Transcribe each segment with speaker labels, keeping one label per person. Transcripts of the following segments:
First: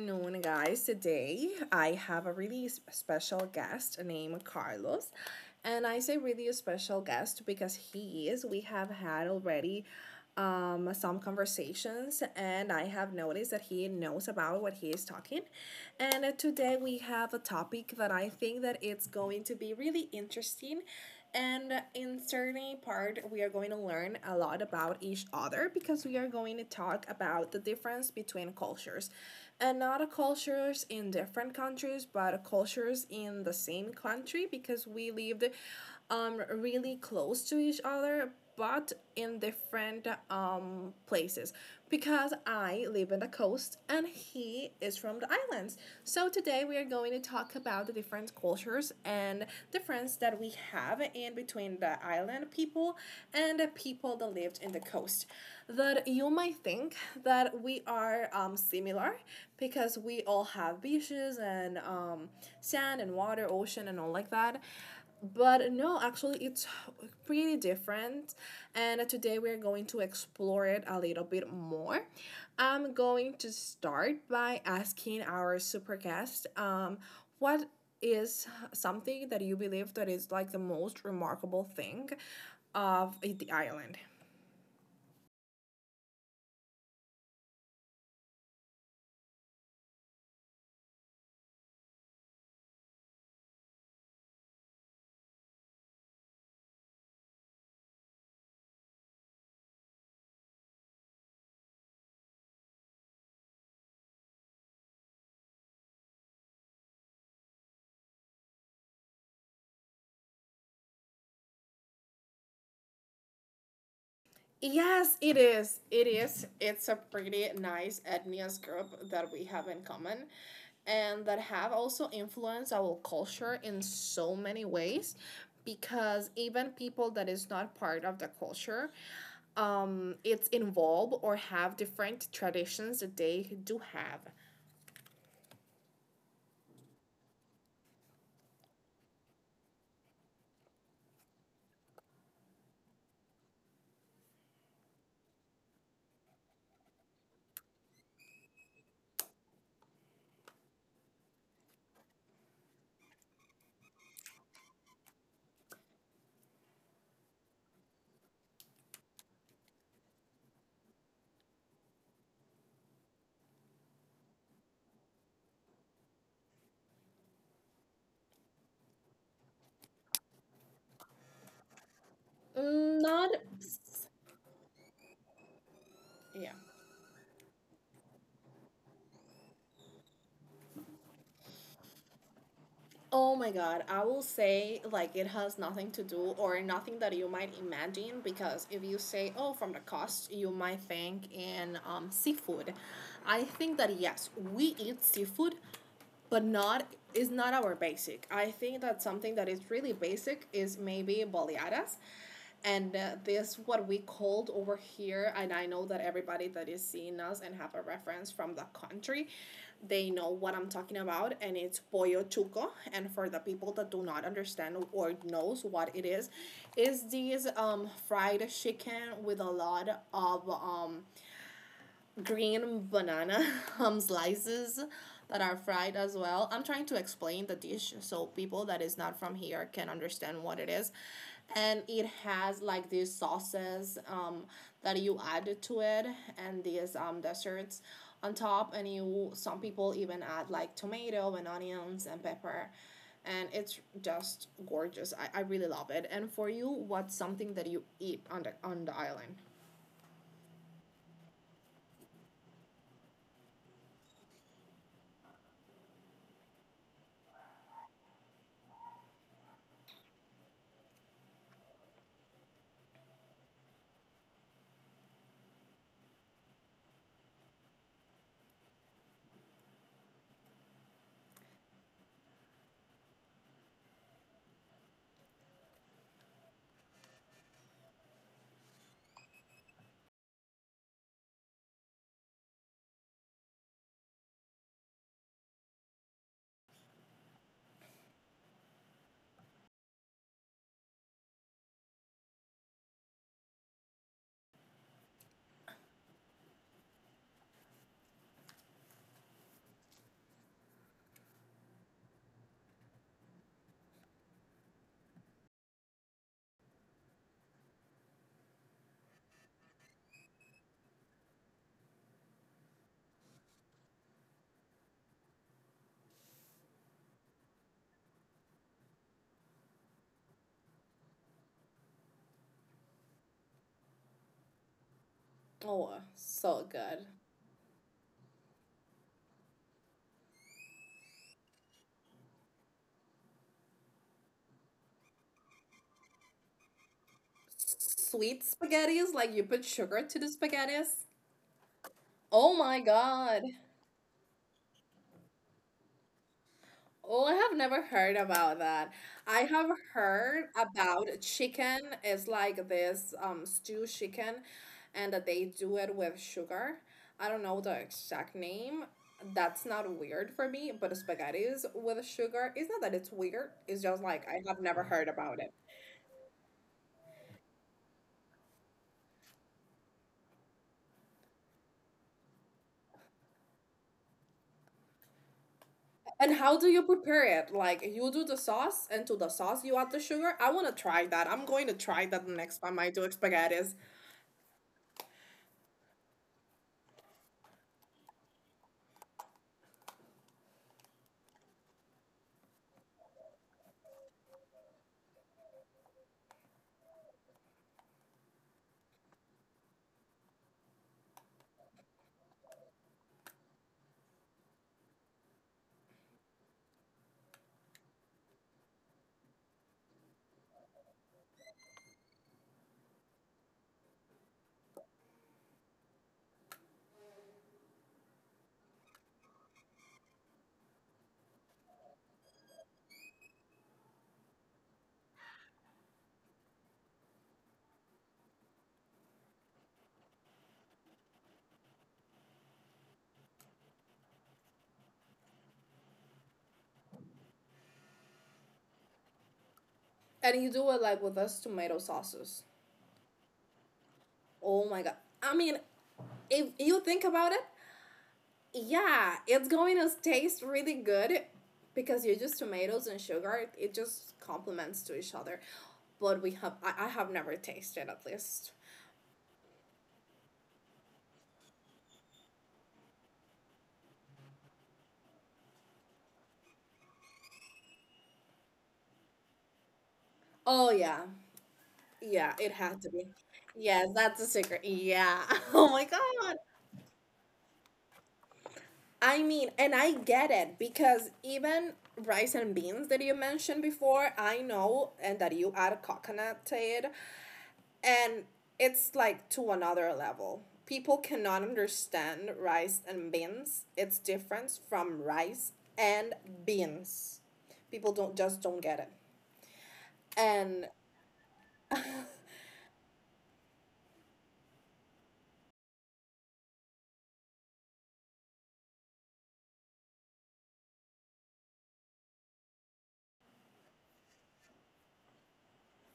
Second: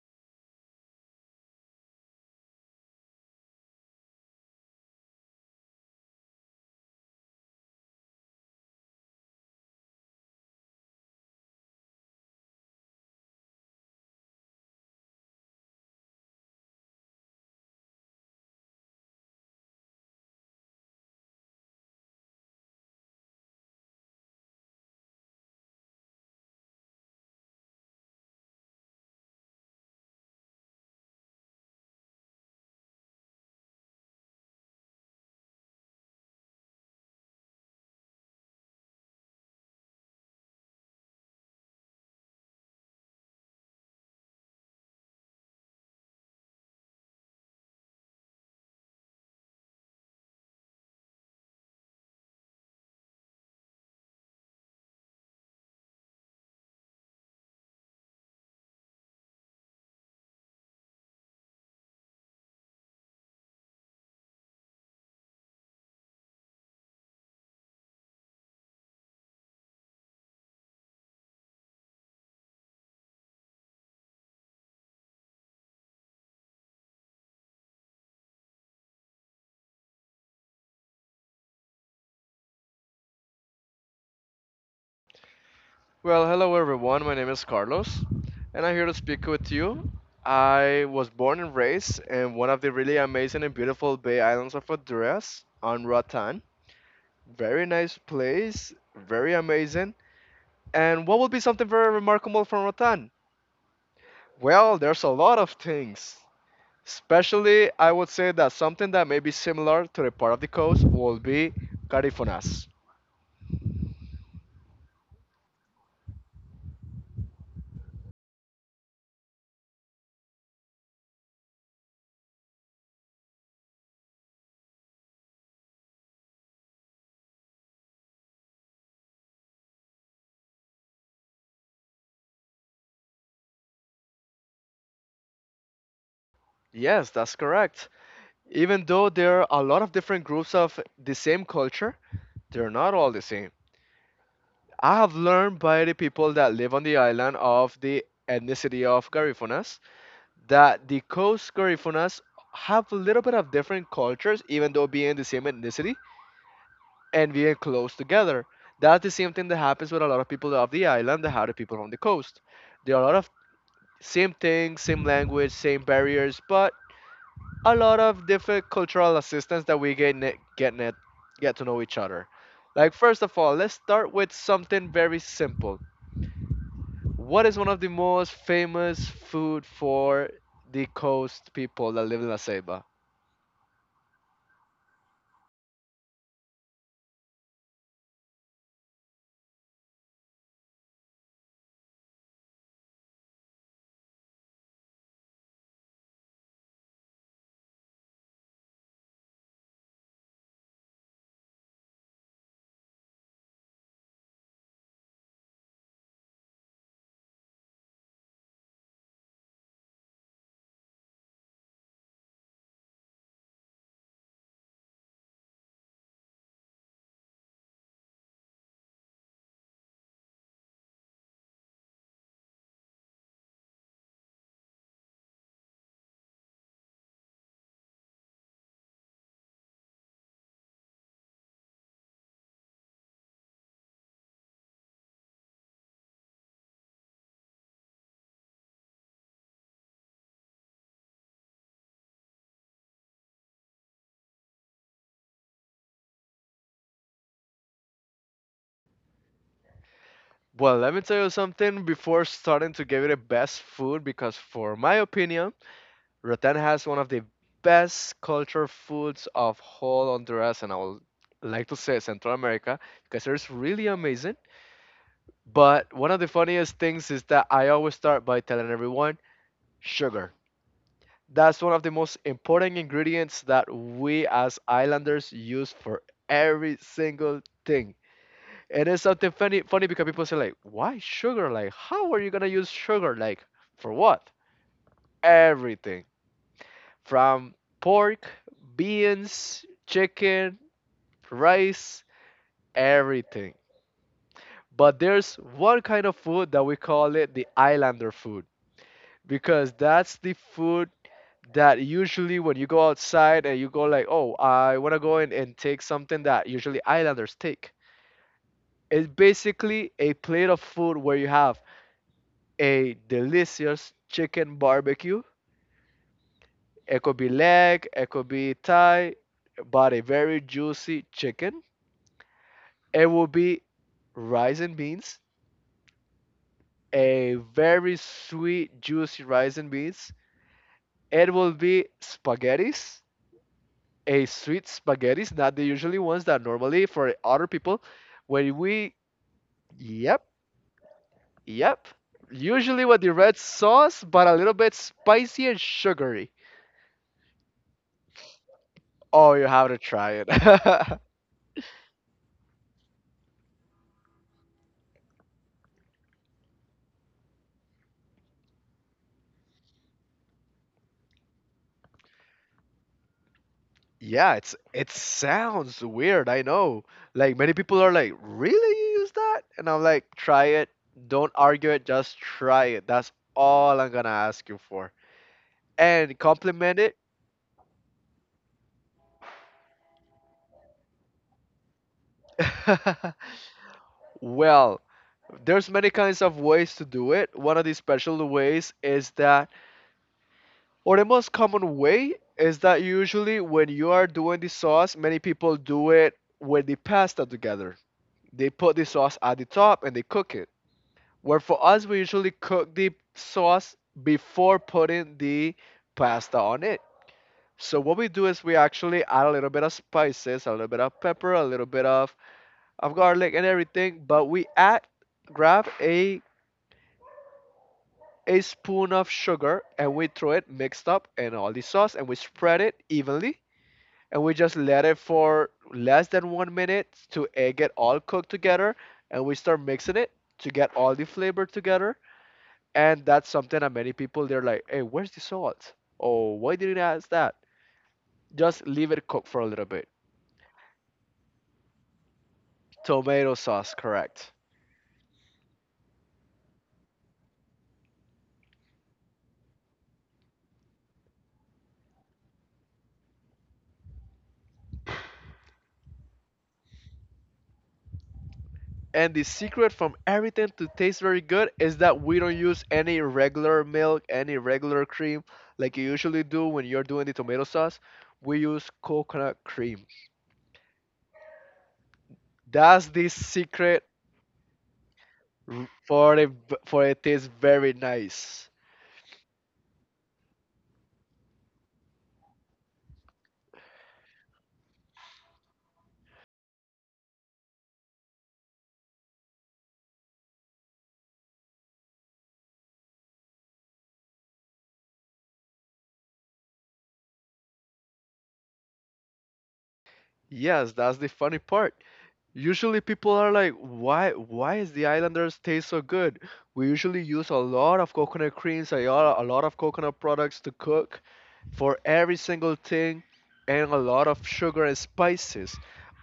Speaker 1: afternoon, guys. Today I have a really special guest named Carlos. And I say really special guest because he is. We have had already some conversations, and I have noticed that he knows about what he is talking. And today we have a topic that I think that it's going to be really interesting and in certain part, we are going to learn a lot about each other because we are going to talk about the difference between cultures. And not cultures in different countries, but cultures in the same country because we lived really close to each other, but in different places because I live on the coast and he is from the islands. So today we are going to talk about the different cultures and difference that we have in between the island people and the people that lived in the coast. That you might think that we are similar because we all have beaches and sand and water, ocean and all like that. But no, actually, it's pretty different. And today we're going to explore it a little bit more. I'm going to start by asking our super guest what is something that you believe that is like the most remarkable thing of the island?
Speaker 2: Well, hello everyone. My name is Carlos, and I'm here to speak with you. I was born and raised in one of the really amazing and beautiful Bay Islands of Honduras on Roatan. Very nice place, very amazing. And what would be something very remarkable from Roatan? Well, there's a lot of things. Especially, I would say that something that may be similar to the part of the coast will be Carifonas.
Speaker 1: Yes, it is. It is. It's a pretty nice ethnic group that we have in common and that have also influenced our culture in so many ways because even people that is not part of the culture it's involved or have different traditions that they do have.
Speaker 2: Yes, that's correct. Even though there are a lot of different groups of the same culture, they're not all the same. I have learned by the people that live on the island of the ethnicity of Garifunas that the Coast Garifunas have a little bit of different cultures, even though being the same ethnicity and being close together. That's the same thing that happens with a lot of people of the island that have the people on the coast. There are a lot of same things, same language, same barriers, but a lot of different cultural assistance that we get ne- get net get to know each other. Like
Speaker 1: Mm,
Speaker 2: first
Speaker 1: not
Speaker 2: of all, let's start with something very simple.
Speaker 1: yeah.
Speaker 2: What is one of the most famous food for the coast people that live in La Ceiba?
Speaker 1: Oh my god, I will say like it has nothing to do or nothing that you might imagine because if you say oh from the cost you might think in seafood. I think that yes, we eat seafood but not is not our basic. I think that something that is really basic is maybe baleadas. And this what we called over here, and I know that everybody that is seeing us and have a reference from the country, they know what I'm talking about, and it's pollo chuco. And for the people that do not understand or knows what it is these fried chicken with a lot of green banana slices that are fried as well. I'm trying to explain the dish so people that is not from here can understand what it is. And it has like these sauces that you add to it and these desserts on top and you some people even add like tomato and onions and pepper and it's just gorgeous. I really love it. And for you, what's something that you eat on the island?
Speaker 2: Well, let me tell you something before starting to give you the best food because for my opinion, Rotan has one of the best culture foods of whole Honduras, and I would like to say Central America, because it's really amazing. But one of the funniest things is that I always start by telling everyone sugar. That's one of the most important ingredients that we as islanders use for every single thing. And it's something funny because people say like, "Why sugar? Like, how are you going to use sugar like for what?" Everything. From pork, beans, chicken, rice, everything. But there's one kind of food that we call it the islander food, because that's the food that usually when you go outside and you go like, oh, I want to go in and take something that usually islanders take. It's basically a plate of food where you have a delicious chicken barbecue. It could be leg, it could be thigh, but a very juicy chicken. It will be rice and beans,
Speaker 1: Oh, so good.
Speaker 2: a very sweet, juicy rice and beans. It will be spaghettis, a sweet spaghetti, not the usually ones that normally for other people
Speaker 1: Sweet
Speaker 2: when we
Speaker 1: spaghettis, like you put sugar
Speaker 2: yep,
Speaker 1: to the spaghettis.
Speaker 2: yep,
Speaker 1: Oh
Speaker 2: usually
Speaker 1: my
Speaker 2: with the red
Speaker 1: god.
Speaker 2: sauce but a little bit spicy and sugary.
Speaker 1: Oh, I have never heard about that.
Speaker 2: Oh, you
Speaker 1: I
Speaker 2: have
Speaker 1: have
Speaker 2: to try it.
Speaker 1: heard about chicken. It's like this stew chicken and that they do it with sugar. I don't know the exact name. That's not weird for me, but spaghettis with sugar, it's not that it's weird. It's just like
Speaker 2: Yeah,
Speaker 1: I
Speaker 2: it's
Speaker 1: have never
Speaker 2: it
Speaker 1: heard about it.
Speaker 2: sounds weird, I know. Like, many people are like, really, you use that? And I'm like, try it, don't argue it, just try it. That's all I'm gonna ask you for, and
Speaker 1: And how do
Speaker 2: compliment
Speaker 1: you
Speaker 2: it.
Speaker 1: prepare it? Like you do the sauce, and to the sauce you add the sugar. I want to try that. I'm going to try that the next time I do spaghettis.
Speaker 2: Well, there's many kinds of ways to do it. One of the special ways is that, or the most common way is that usually when you are doing the sauce, many people do it with the pasta together. They put the sauce at the top and they cook it. Where for us, we usually cook the sauce before putting the pasta on it. So what we do is we actually add a little bit of spices, a little bit of pepper, a little bit of garlic and everything, but we add grab a spoon of sugar and we throw it mixed up in all the sauce and we spread it evenly, and we just let it for less than one minute to get all cooked together, and we start mixing it to get all the flavor together. And that's something that many people, they're like, hey, where's the salt? Oh, why didn't I ask that? Just leave it cook for a little bit.
Speaker 1: And you do it like with those tomato sauces.
Speaker 2: Tomato sauce, correct.
Speaker 1: Oh my god! I mean, if you think about it, yeah, it's going to taste really good because you just tomatoes and sugar. It just complements to each other. But we have, I have never tasted at least.
Speaker 2: And the secret from everything to taste very good is that we don't use any regular milk, any regular cream like you usually do when you're doing the tomato sauce. We use coconut cream.
Speaker 1: Oh yeah, yeah, it had
Speaker 2: That's
Speaker 1: to
Speaker 2: the
Speaker 1: be.
Speaker 2: secret
Speaker 1: Yes, that's a secret. Yeah. Oh my
Speaker 2: for it
Speaker 1: god.
Speaker 2: for it tastes very nice.
Speaker 1: I mean, and I get it because even rice and beans that you mentioned before, I know, and that you add coconut to it, and it's like to another level. People cannot understand rice and beans. It's different from rice and beans. People don't just don't get it.
Speaker 2: Yes,
Speaker 1: And
Speaker 2: that's the funny part. Usually people are like, why is the Islanders taste so good? We usually use a lot of coconut creams, a lot of coconut products to cook for every single thing, and a lot of sugar and spices.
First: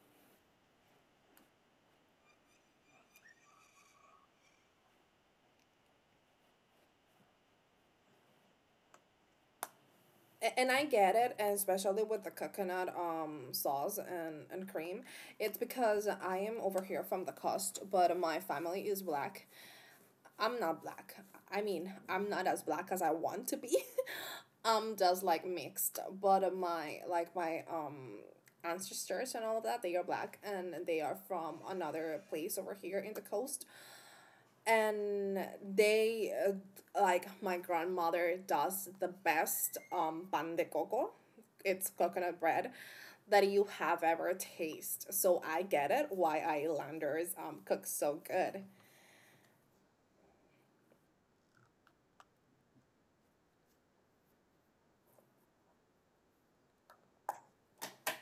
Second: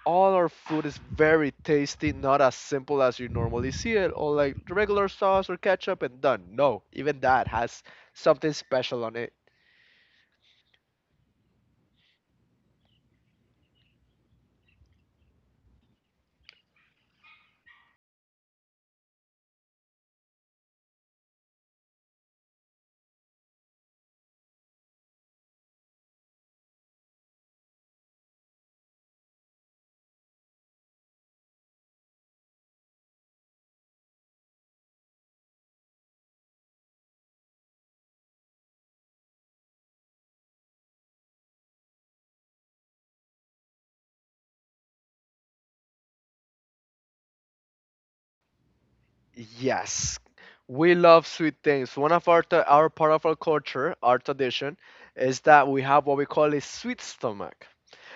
Speaker 2: All our food is very tasty, not as simple as you normally see it, or like regular sauce or ketchup and done. No, even that has something special on it.
Speaker 1: and I get it, and especially with the coconut sauce and cream, it's because I am over here from the coast, but my family is black. I'm not black. I mean, I'm not as black as I want to be. I'm just like mixed, but my like my ancestors and all of that, they are black and they are from another place over here in the coast and they like my grandmother does the best pan de coco, it's coconut bread that you have ever tasted, so I get it why islanders cook so good.
Speaker 2: Yes, we love sweet things. One of our our part of our culture, our tradition, is that we have what we call a sweet stomach,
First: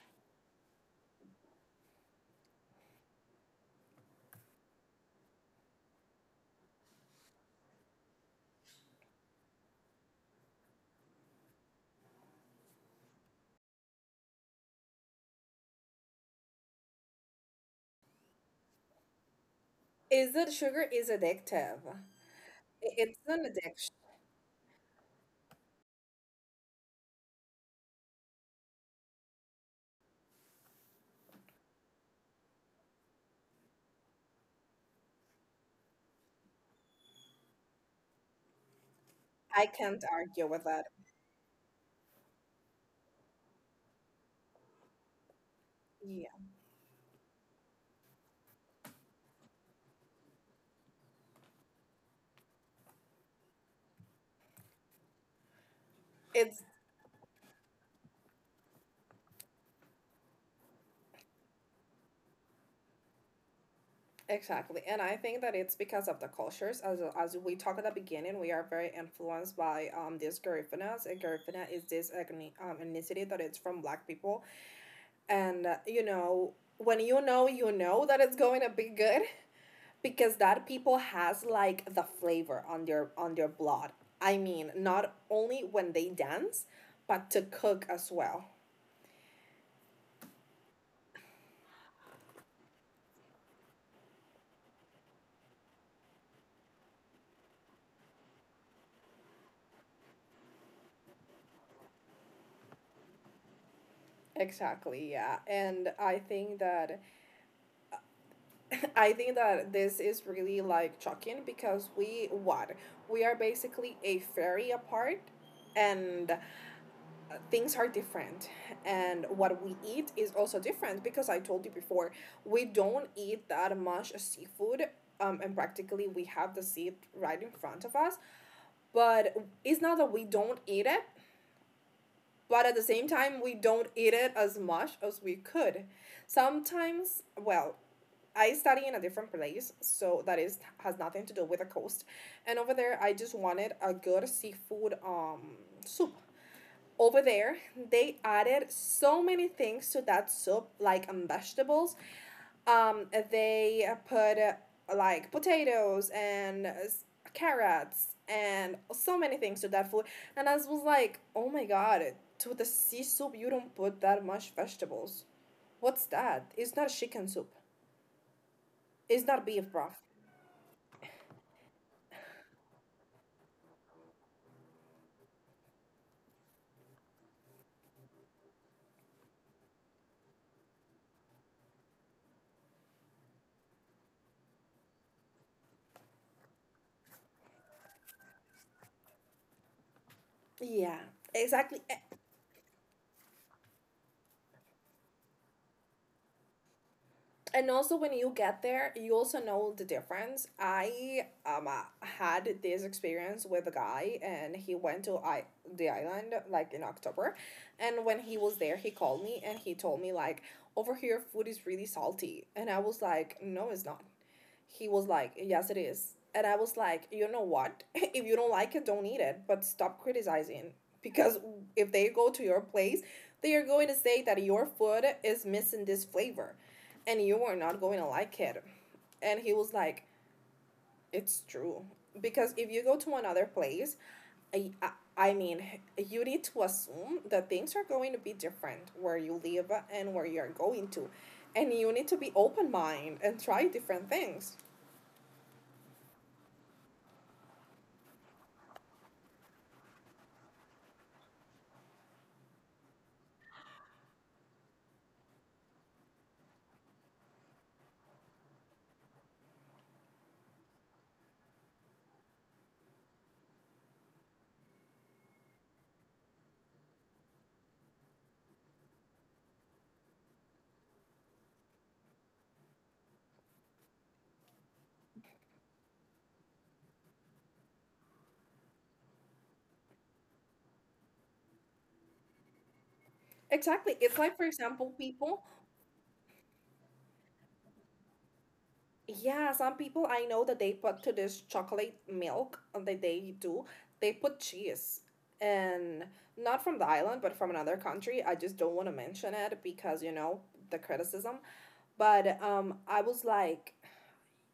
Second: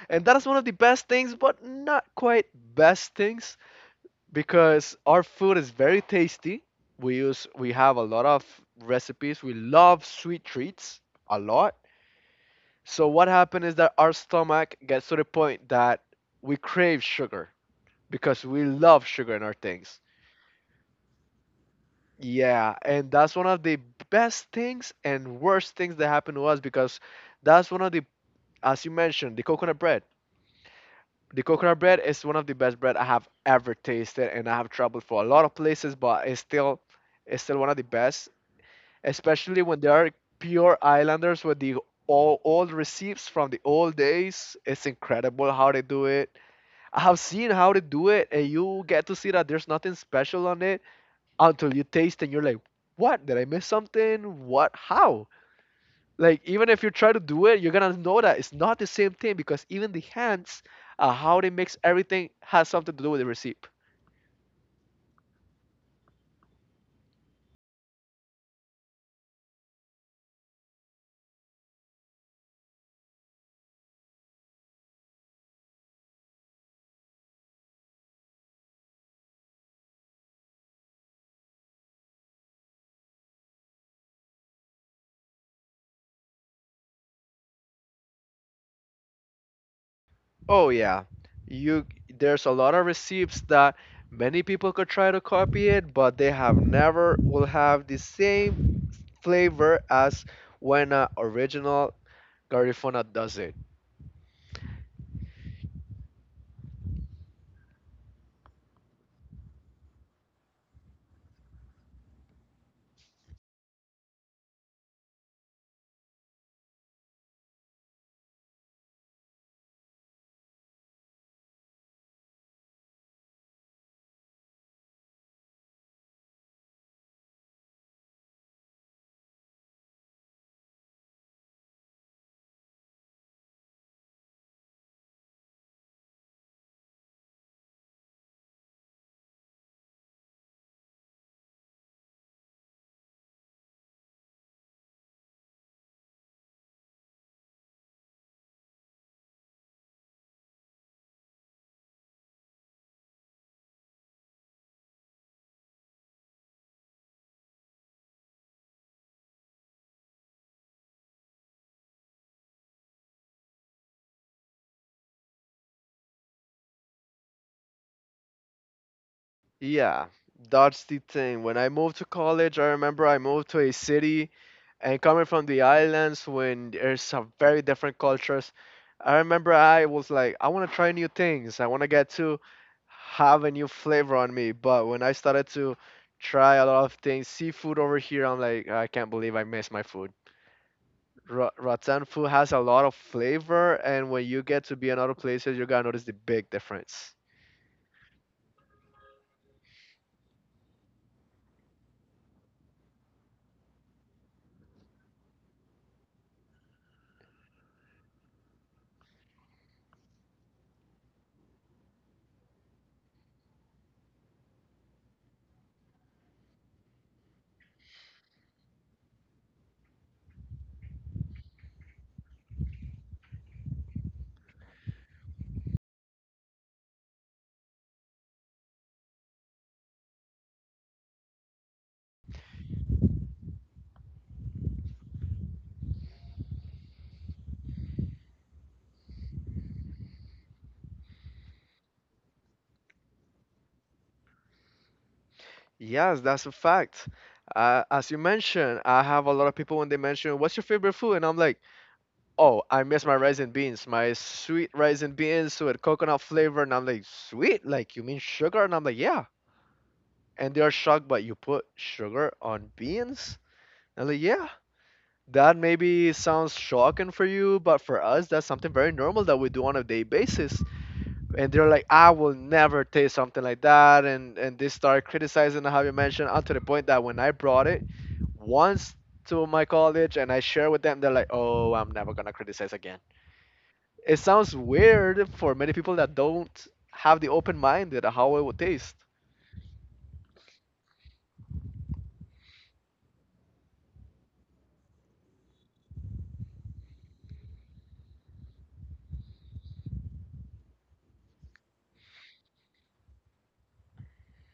Speaker 2: and that is one of the best things, but not quite best things, because our food is very tasty. We have a lot of recipes. We love sweet treats a lot. So what happened is that our stomach gets to the point that we crave sugar, because we love sugar in our things.
Speaker 1: Is that sugar is addictive,
Speaker 2: Yeah, and
Speaker 1: it's
Speaker 2: that's
Speaker 1: an
Speaker 2: one of the
Speaker 1: addiction.
Speaker 2: best things and worst things that happened to us, because that's one of the, as you mentioned, the coconut bread. The coconut bread is one of the best bread I have ever tasted, and I have traveled for a lot of places, but it's still one of the best, especially
Speaker 1: I
Speaker 2: when they
Speaker 1: can't
Speaker 2: are
Speaker 1: argue with
Speaker 2: pure
Speaker 1: that,
Speaker 2: islanders with the all old recipes from the old days. It's incredible how they do
Speaker 1: yeah,
Speaker 2: it. I have seen how they do it, and you get to see that there's nothing special on it until you taste and you're like, what? Did I miss something? What? How? Like,
Speaker 1: it's
Speaker 2: even if you try to do it, you're gonna know that it's not the same thing, because even the hands, how they mix everything has something to do with the recipe.
Speaker 1: exactly. And I think that it's because of the cultures. As we talked at the beginning, we are very influenced by these Garifunas. And Garifuna is this ethnicity that it's from black people. And, you know, when you know that it's going to be good because that people has like the flavor on their blood. I mean, not only when they dance, but to cook as well.
Speaker 2: Oh yeah, you. There's a lot of recipes that many people could try to copy it, but they have never will have the same flavor as when an original Garifuna does it.
Speaker 1: Exactly, yeah. And I think that this is really like shocking because we what we are basically a fairy apart and things are different and what we eat is also different because I told you before we don't eat that much seafood, and practically we have the seed right in front of us, but it's not that we don't eat it, but at the same time we don't eat it as much as we could sometimes. Well, I study in a different place, so that is has nothing to do with the coast. And over there, I just wanted a good seafood soup. Over there, they added so many things to that soup, like vegetables. They put like potatoes and carrots and so many things to that food. And I was like, oh my god, to the sea soup, you don't put that much vegetables. What's that? It's not chicken soup. It's not beef broth.
Speaker 2: Yeah, that's the thing. When I moved to college, I remember I moved to a city, and coming from the islands when there's some very different cultures. I remember I was like, I want to try new things. I want to get to have a new flavor on me. But when I started to try a lot of things, seafood over here, I'm like, I can't believe I miss my food.
Speaker 1: Yeah, exactly.
Speaker 2: Rattan food has a lot of flavor, and when you get to be in other places, you're gonna notice the big difference.
Speaker 1: And also, when you get there, you also know the difference. I had this experience with a guy, and he went to I the island like in October, and when he was there, he called me and he told me like over here food is really salty, and I was like, no, it's not. He was like, yes, it is. And I was like, you know what? If you don't like it, don't eat it, but stop criticizing. Because if they go to your place, they are going to say that your food is missing this flavor and you are not going to like it. And he was like, it's true. Because if you go to another place, I, I, I mean, you need to assume that things are going to be different where you live and where you're going to. And you need to be open mind and try different things.
Speaker 2: Yes, that's a fact. As you mentioned, I have a lot of people when they mention, "What's your favorite food?" and I'm like, "Oh, I miss my rice and beans, my sweet rice and beans with coconut flavor." And I'm like, "Sweet? Like you mean sugar?" And I'm like, "Yeah." And they are shocked, but you put sugar on beans? And I'm like, "Yeah." That maybe sounds shocking for you, but for us, that's something very normal that we do on a day basis, and they're like, I will never taste something like that, and they start criticizing how you mentioned, up to the point that when I brought it once to my college and I share with them, they're like, oh, I'm never gonna criticize again.
Speaker 1: Exactly.
Speaker 2: It
Speaker 1: It's like, for
Speaker 2: sounds
Speaker 1: example,
Speaker 2: weird
Speaker 1: people,
Speaker 2: for many people that don't have the open mind that how it would taste.
Speaker 1: yeah, some people I know that they put to this chocolate milk that they do, they put cheese. And not from the island, but from another country. I just don't want to mention it because, you know, the criticism. But I was like,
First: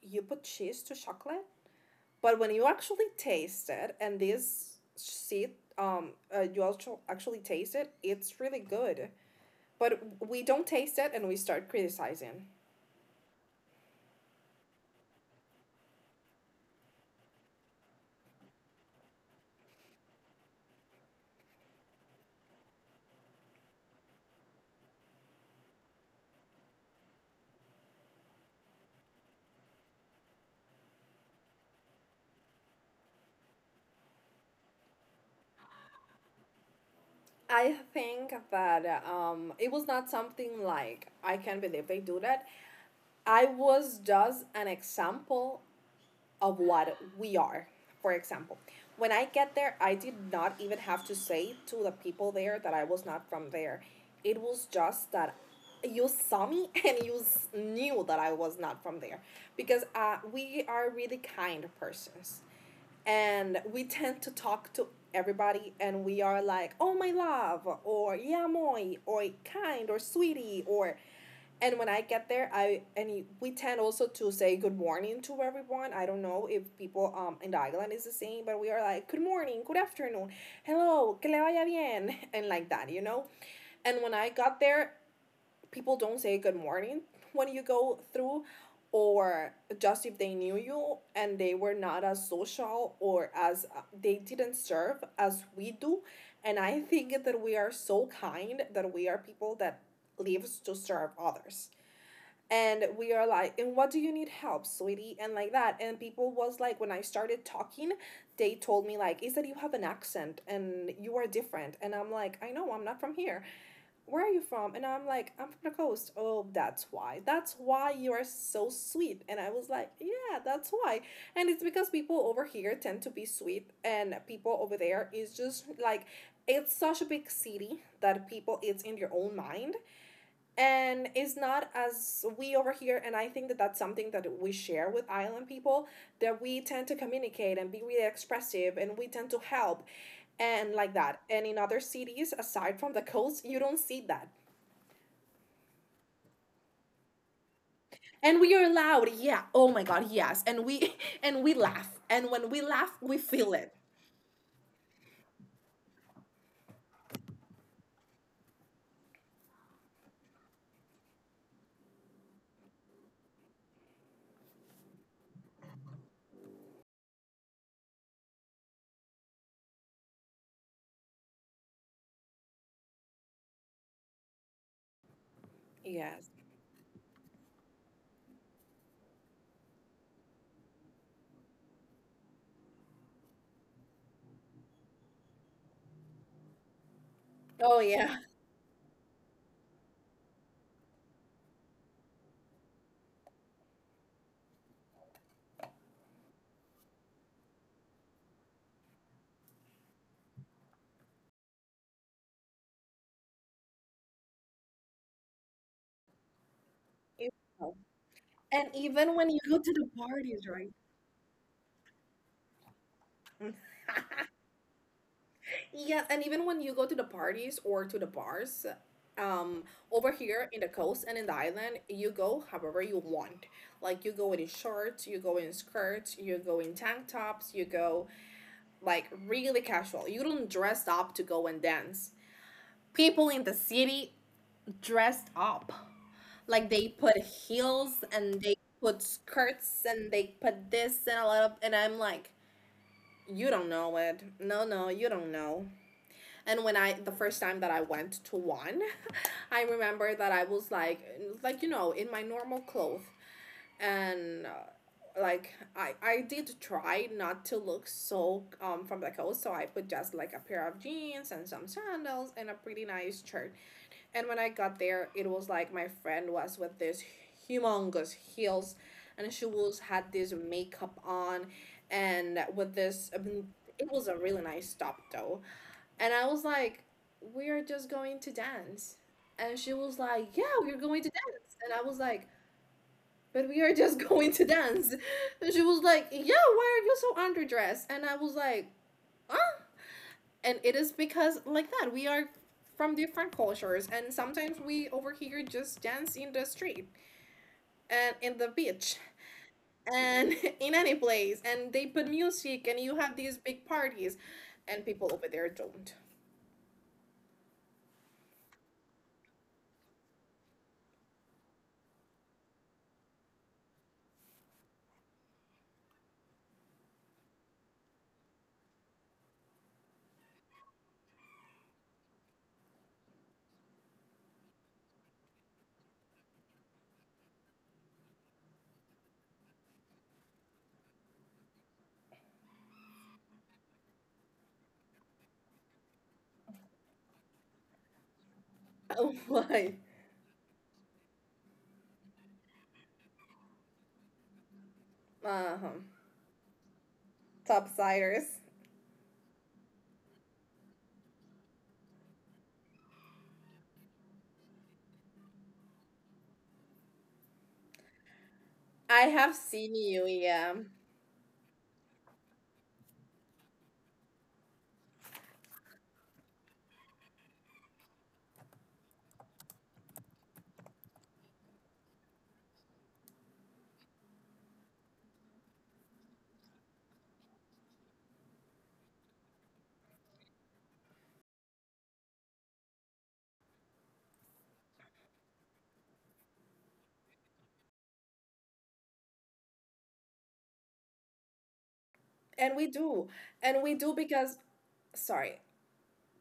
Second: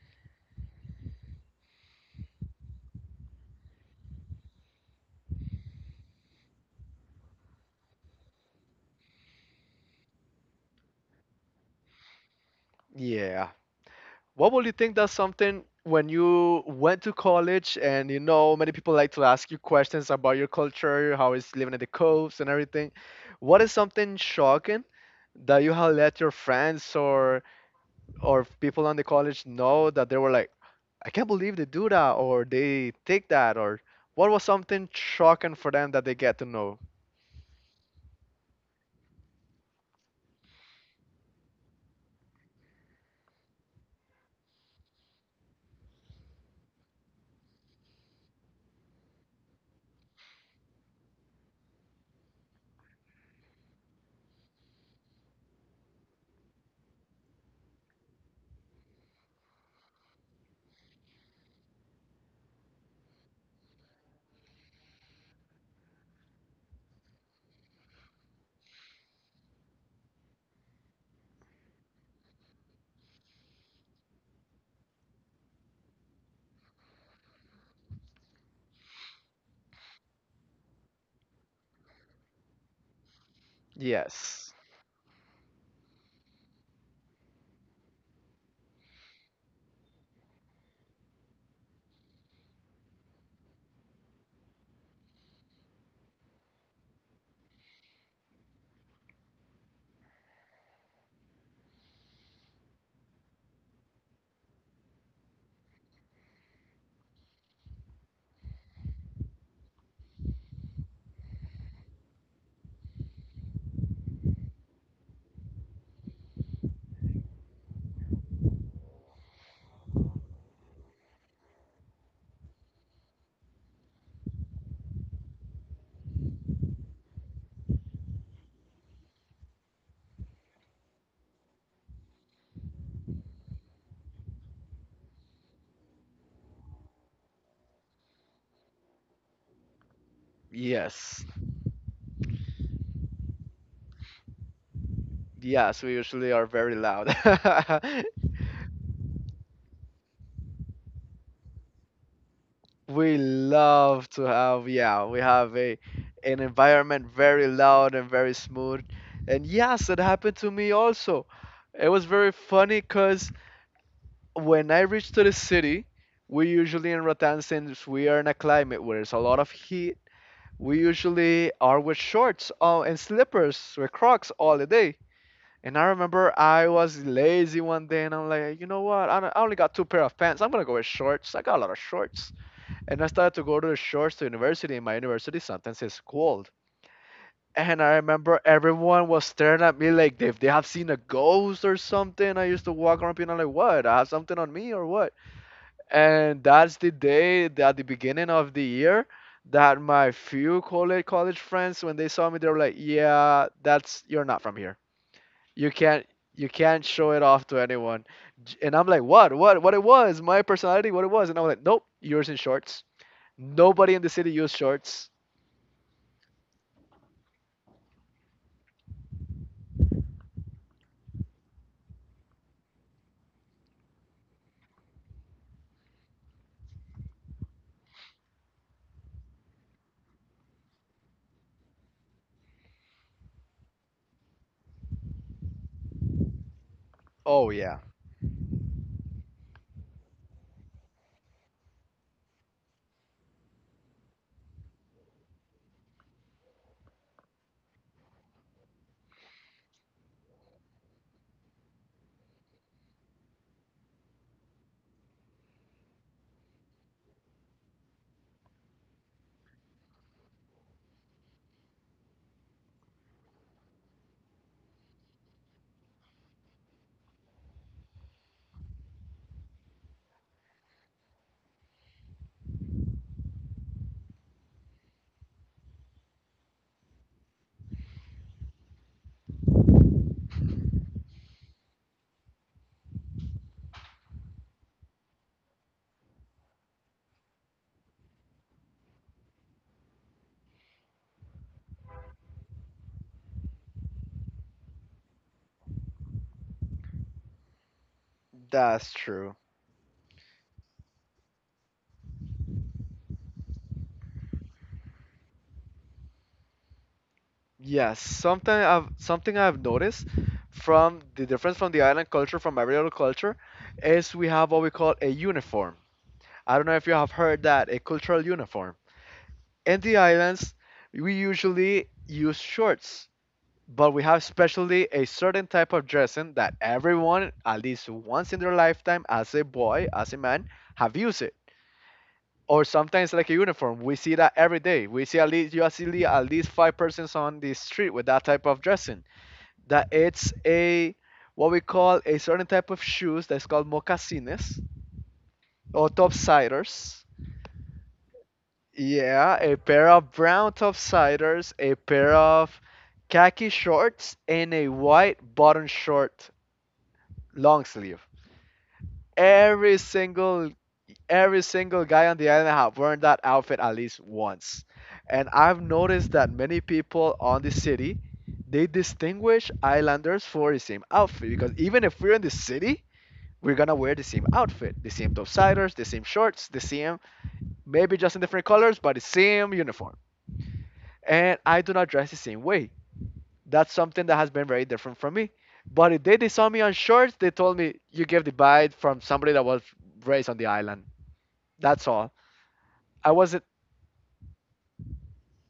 Speaker 1: you put cheese to chocolate? But when you actually taste it and this seed, you also actually taste it, it's really good. But we don't taste it and we start criticizing.
Speaker 2: Yeah. What would you think that's something when you went to college and you know many people like to ask you questions about your culture, how it's living at the coast and everything. What is something shocking that you have let your friends or people on the college know that they were like, I can't believe they do that or they take that, or what was something shocking for them that they get to know?
Speaker 1: I think that it was not something like I can't believe they do that. I was just an example of what we are. For example, when I get there, I did not even have to say to the people there that I was not from there. It was just that you saw me and you knew that I was not from there because we are really kind persons and we tend to talk to everybody and we are like, oh, my love, or yeah, moi, or kind, or sweetie, or and when I get there, I and we tend also to say good morning to everyone. I don't know if people in the island is the same, but we are like good morning, good afternoon, hello, que le vaya bien, and like that, you know. And when I got
Speaker 2: Yes.
Speaker 1: there, people don't say good morning when you go through, or just if they knew you and they were not as social or as they didn't serve as we do. And I think that we are so kind, that we are people that lives to serve others. And we are like, "And what do you need help, sweetie?" And like that. And people was like, when I started talking, they told me like, "Is that you have an accent and you are different?" And I'm like, "I know, I'm not from here." "Where are you from?" And I'm like, "I'm from the coast." "Oh, that's why, that's why you are so sweet." And I was like, "Yeah, that's why." And it's because people over here tend to be sweet, and people over there is just like, it's such a big city that people, it's in your own mind. And it's not as we over here. And I think that that's something that we share with island people, that we tend to communicate and be really expressive, and we tend to help, and like that. And
Speaker 2: Yes.
Speaker 1: in other cities aside from the coast, you don't see that.
Speaker 2: Yes, we usually are very loud.
Speaker 1: And we are loud, yeah, oh my god, yes. And we and we laugh, and when we laugh we
Speaker 2: We
Speaker 1: feel it.
Speaker 2: love to have, yeah, we have a an environment very loud and very smooth. And yes, it happened to me also. It was very funny because when I reached to the city, we usually in Rotan, since we are in a climate where there's a lot of heat, we usually are with shorts and slippers with Crocs all the day. And I
Speaker 1: Yes.
Speaker 2: remember I was lazy one day and I'm like, you know what? I don't- I only got two pair of pants. I'm gonna go with shorts. I got a lot of shorts. And I started to go to the shores to university, and my university sometimes is cold.
Speaker 1: Oh
Speaker 2: And I
Speaker 1: yeah.
Speaker 2: remember everyone was staring at me like if they have seen a ghost or something. I used to walk around being like, what? I have something on me or what? And that's the day that at the beginning of the year that my few college friends, when they saw me, they were like, "Yeah, that's, you're not from here. You can't you can't show
Speaker 1: It-
Speaker 2: it off to anyone."
Speaker 1: and
Speaker 2: And I'm
Speaker 1: even
Speaker 2: like,
Speaker 1: when you
Speaker 2: "What?
Speaker 1: go to
Speaker 2: What? What
Speaker 1: the
Speaker 2: it was?
Speaker 1: parties,
Speaker 2: My
Speaker 1: right?
Speaker 2: personality, what it was?" And I was like, "Nope, yours in shorts. Nobody in the city used shorts."
Speaker 1: Yeah, and even when you go to the parties or to the bars, um, over here in the coast and in the island, you go however you want. Like you go in shorts, you go in skirts, you go in tank tops, you go like really casual. You don't dress up to go and dance. People in the city dressed up. Like they put heels
Speaker 2: Oh yeah,
Speaker 1: and they put skirts and they put this and a lot of. And I'm like, you don't know it. No, no, you don't know. And when I the first time that I went to one, I remember that I was like you know, in my normal clothes, and like I did try not to look so from the coast, so I put just like a pair of jeans and some sandals and a pretty nice shirt. And when I got there, it was like my friend was with this humongous heels, and she was had this makeup on, and with this, I mean, it was a really nice stop though. And I was like, "We are just going to dance." And she was like, "Yeah, we're going to dance." And I was like, "But we are just going to dance." And she was like, "Yeah, why are you so underdressed?" And I was like, and it is because like that, we are from different cultures. And sometimes we over here just dance in the street and in the beach
Speaker 2: that's true.
Speaker 1: and in any place, and they put music and you have these big parties, and people over there don't.
Speaker 2: Yes, something I've noticed from the difference, from the island culture from every other culture, is we have what we call a uniform. I don't know if you have heard that, a cultural uniform. In the islands, we usually use shorts, but we have specially a certain type of dressing that everyone, at least once in their lifetime, as a boy, as a man, have used, or sometimes like a uniform. We see that every day. We see at least you see at least five persons on the street with that type of
Speaker 1: Oh
Speaker 2: dressing.
Speaker 1: my.
Speaker 2: That it's a, what we call, a certain type of shoes that's called mocasines
Speaker 1: Uh-huh.
Speaker 2: or topsiders.
Speaker 1: Topsiders.
Speaker 2: Yeah, a pair of brown topsiders, a pair of khaki shorts, and a white bottom short long sleeve.
Speaker 1: I have seen
Speaker 2: Every
Speaker 1: you, yeah.
Speaker 2: single every single guy on the island have worn that outfit at least once. And I've noticed that many people on the city, they distinguish islanders for the same outfit, because even if we're in the city, we're gonna wear the same outfit, the same topsiders, the same shorts, the same, maybe just in different colors, but the same uniform. And I do not dress the same way. That's something that has been very different from me. But if they saw me on shorts, they told me you gave the vibe from somebody that was raised on the island.
Speaker 1: And
Speaker 2: That's
Speaker 1: we
Speaker 2: all.
Speaker 1: do. And we
Speaker 2: I
Speaker 1: do
Speaker 2: wasn't
Speaker 1: because sorry,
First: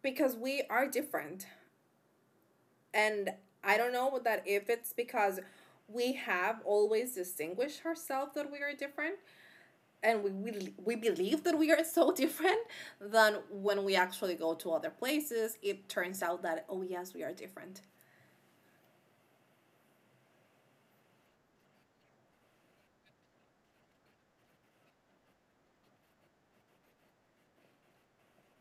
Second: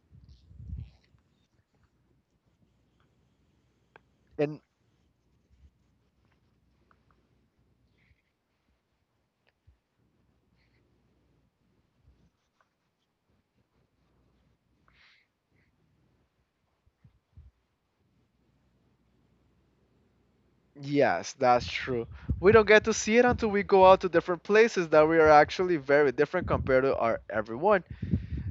Speaker 1: because we are different. And I don't know that
Speaker 2: in.
Speaker 1: if it's because we have always distinguished ourselves, that we are different and we believe that we are so different. Then when we actually go to other places, it turns out that, oh yes, we are different.
Speaker 2: Yes, that's true. We don't get to see it until we go out to different places that we are actually very different compared to our everyone.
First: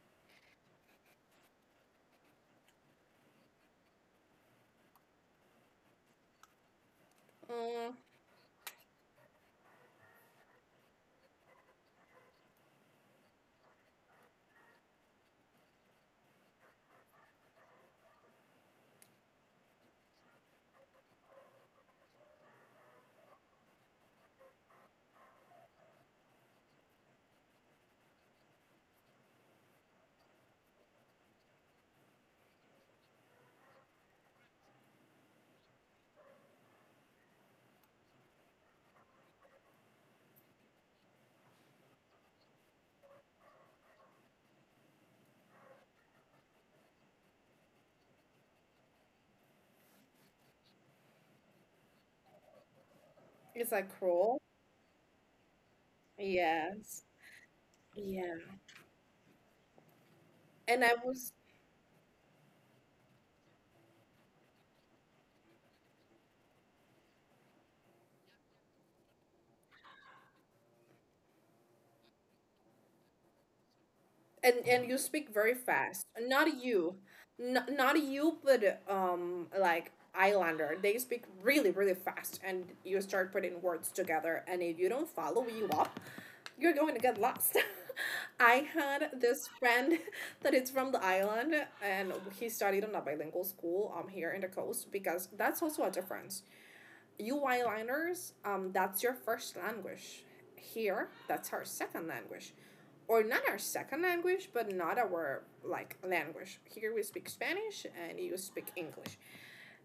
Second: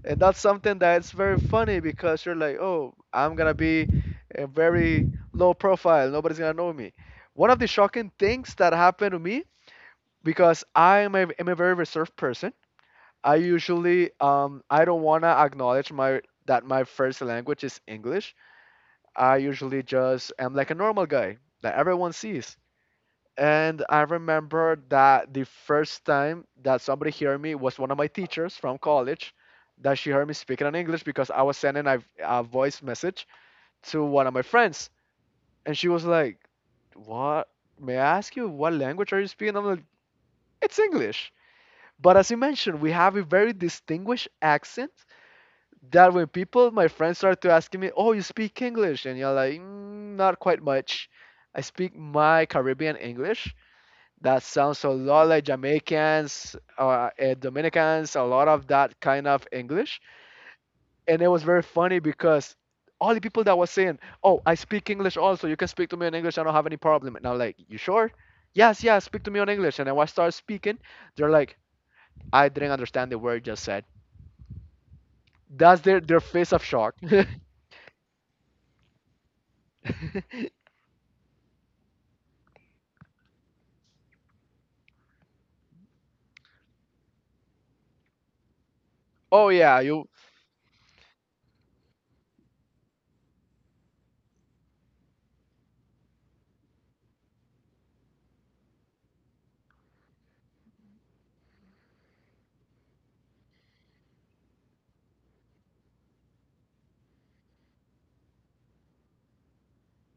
Speaker 2: And that's something that's very funny, because you're like, oh, I'm gonna be a very low profile. Nobody's gonna know me. One of the
Speaker 1: mm,
Speaker 2: shocking things that happened to me, because I am a very reserved person. I usually I don't wanna acknowledge my that my first language is English. I usually just am like a normal guy that everyone sees. And I remember that the first time that somebody heard me was one of my teachers from college, that she heard me speaking in English because I was sending a voice message to one of my friends. And she was like, "What? May I ask you, what language are you speaking?" I'm like, "It's English." But as you mentioned, we have a very distinguished accent, that when people, my friends, start to asking me, "Oh, you speak English?" And you're like, "Mm, not quite much. I speak my Caribbean English
Speaker 1: is that
Speaker 2: that sounds
Speaker 1: cruel?
Speaker 2: a lot like Jamaicans,
Speaker 1: Yes.
Speaker 2: Dominicans, a lot of
Speaker 1: Yeah.
Speaker 2: that kind of English." And it
Speaker 1: and I
Speaker 2: was very
Speaker 1: was
Speaker 2: funny, because all the people that was saying, "Oh, I speak English also. You can speak to me in English. I don't have any problem." And I'm like, "You sure?" "Yes, yes. Speak to me in English." And then when I start speaking, they're like, "I didn't understand the word you just said."
Speaker 1: And you speak
Speaker 2: That's their
Speaker 1: very
Speaker 2: their face
Speaker 1: fast.
Speaker 2: of shock.
Speaker 1: Not you, not not you, but like Islander. They speak really really fast, and you start putting words together. And if you don't follow you up, you're going to get lost. I
Speaker 2: Oh
Speaker 1: had
Speaker 2: yeah,
Speaker 1: this
Speaker 2: you.
Speaker 1: friend that is from the island, and he studied in a bilingual school here in the coast, because that's also a difference. You eyeliners, that's your first language. Here, that's our second language. Or not our second language, but not our like language. Here we speak Spanish and you speak English.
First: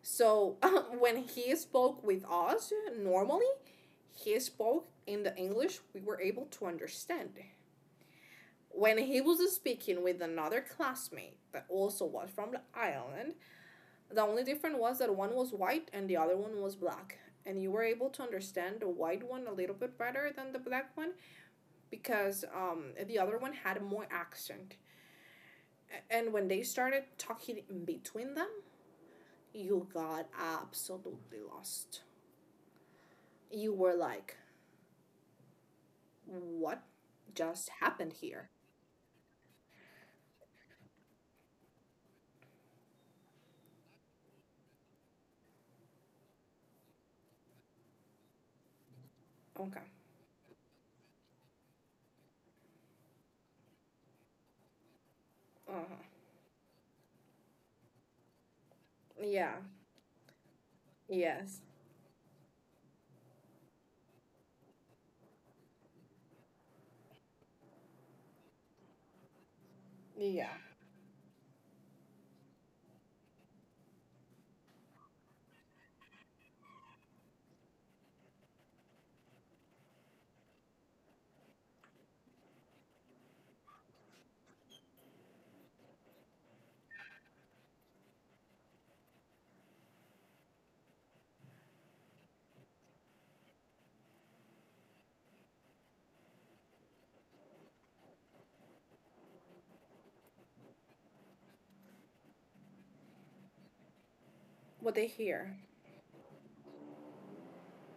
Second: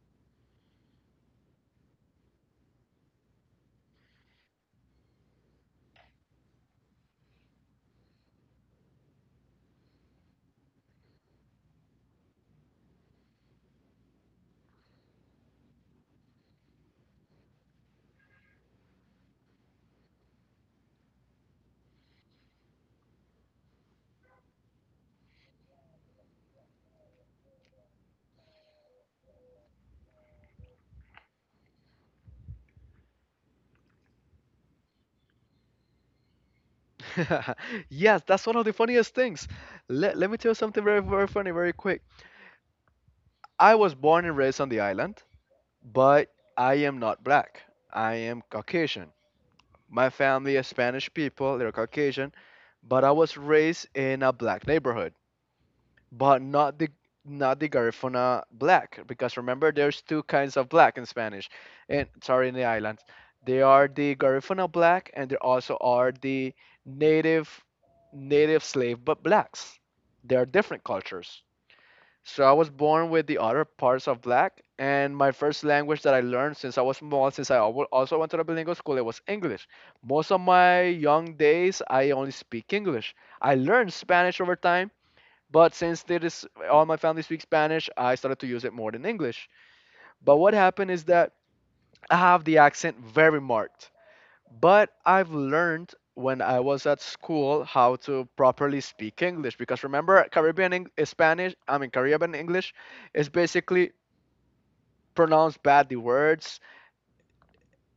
Speaker 1: So when he spoke with us normally, he spoke in the English we were able to understand. When he was speaking with another classmate that also was from the island, the only difference was that one was white and the other one was black. And you were able to understand the white one a little bit better than the black one because the other one had more accent. And when they started talking in between them, you got absolutely lost. You were like, what just happened
Speaker 2: Yes,
Speaker 1: here?
Speaker 2: that's one of the funniest things. Let me tell you something very very funny, very quick. I was born and raised on the island, but I am not black. I am Caucasian.
Speaker 1: Okay.
Speaker 2: My family is Spanish people, they're Caucasian, but I was raised in a black neighborhood,
Speaker 1: Uh huh.
Speaker 2: but not the Garifuna black, because
Speaker 1: Yeah.
Speaker 2: remember there's two kinds of black in Spanish.
Speaker 1: Yes.
Speaker 2: And sorry, in the islands. They are the Garifuna black, and there also are the native native slave but blacks. They are
Speaker 1: Yeah.
Speaker 2: different cultures. So I was born with the other parts of black, and my first language that I learned since I was small, since I also went to the bilingual school, it was English. Most of my young days, I only speak English. I learned Spanish over time, but since it is all my family speaks Spanish, I started to use it more than English. But what happened is that I have the accent very marked, but I've learned when I was at school how to properly speak English, because remember Caribbean Spanish, I mean Caribbean English is basically
Speaker 1: What they
Speaker 2: pronounce
Speaker 1: hear.
Speaker 2: badly words,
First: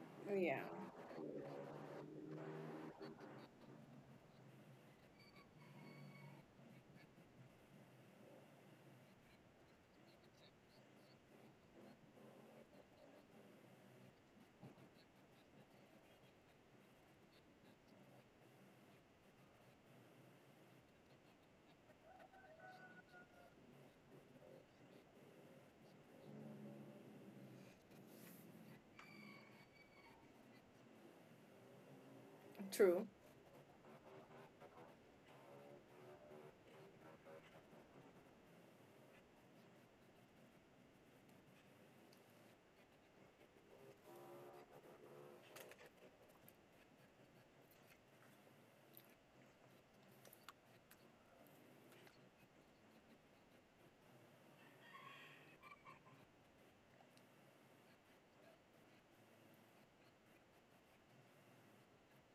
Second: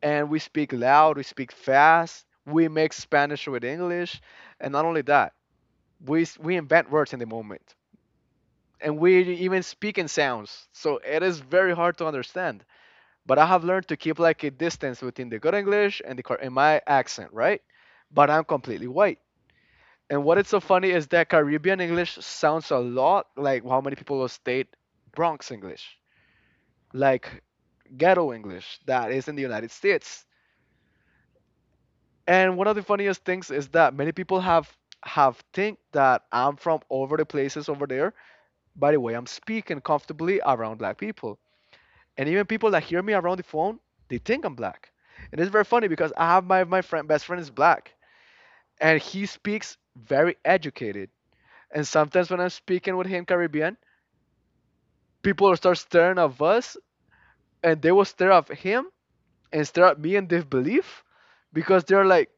Speaker 2: and we
Speaker 1: Yeah.
Speaker 2: speak loud, we speak fast, we mix Spanish with English, and not only that, we invent words in the moment, and we even speak in sounds. So it is very hard to understand. But I have learned to keep like a distance between the good English and and my accent, right? But I'm completely white. And what is so funny is that Caribbean English sounds a lot like how many people will state Bronx English, like ghetto English that is in the United States. And
Speaker 1: True.
Speaker 2: one of the funniest things is that many people have think that I'm from over the places over there by the way I'm speaking comfortably around black people. And even people that hear me around the phone, they think I'm black. And it's very funny, because I have my friend best friend is black, and he speaks very educated. And sometimes when I'm speaking with him Caribbean, people will start staring at us, and they will stare at him and stare at me in disbelief, because they're like,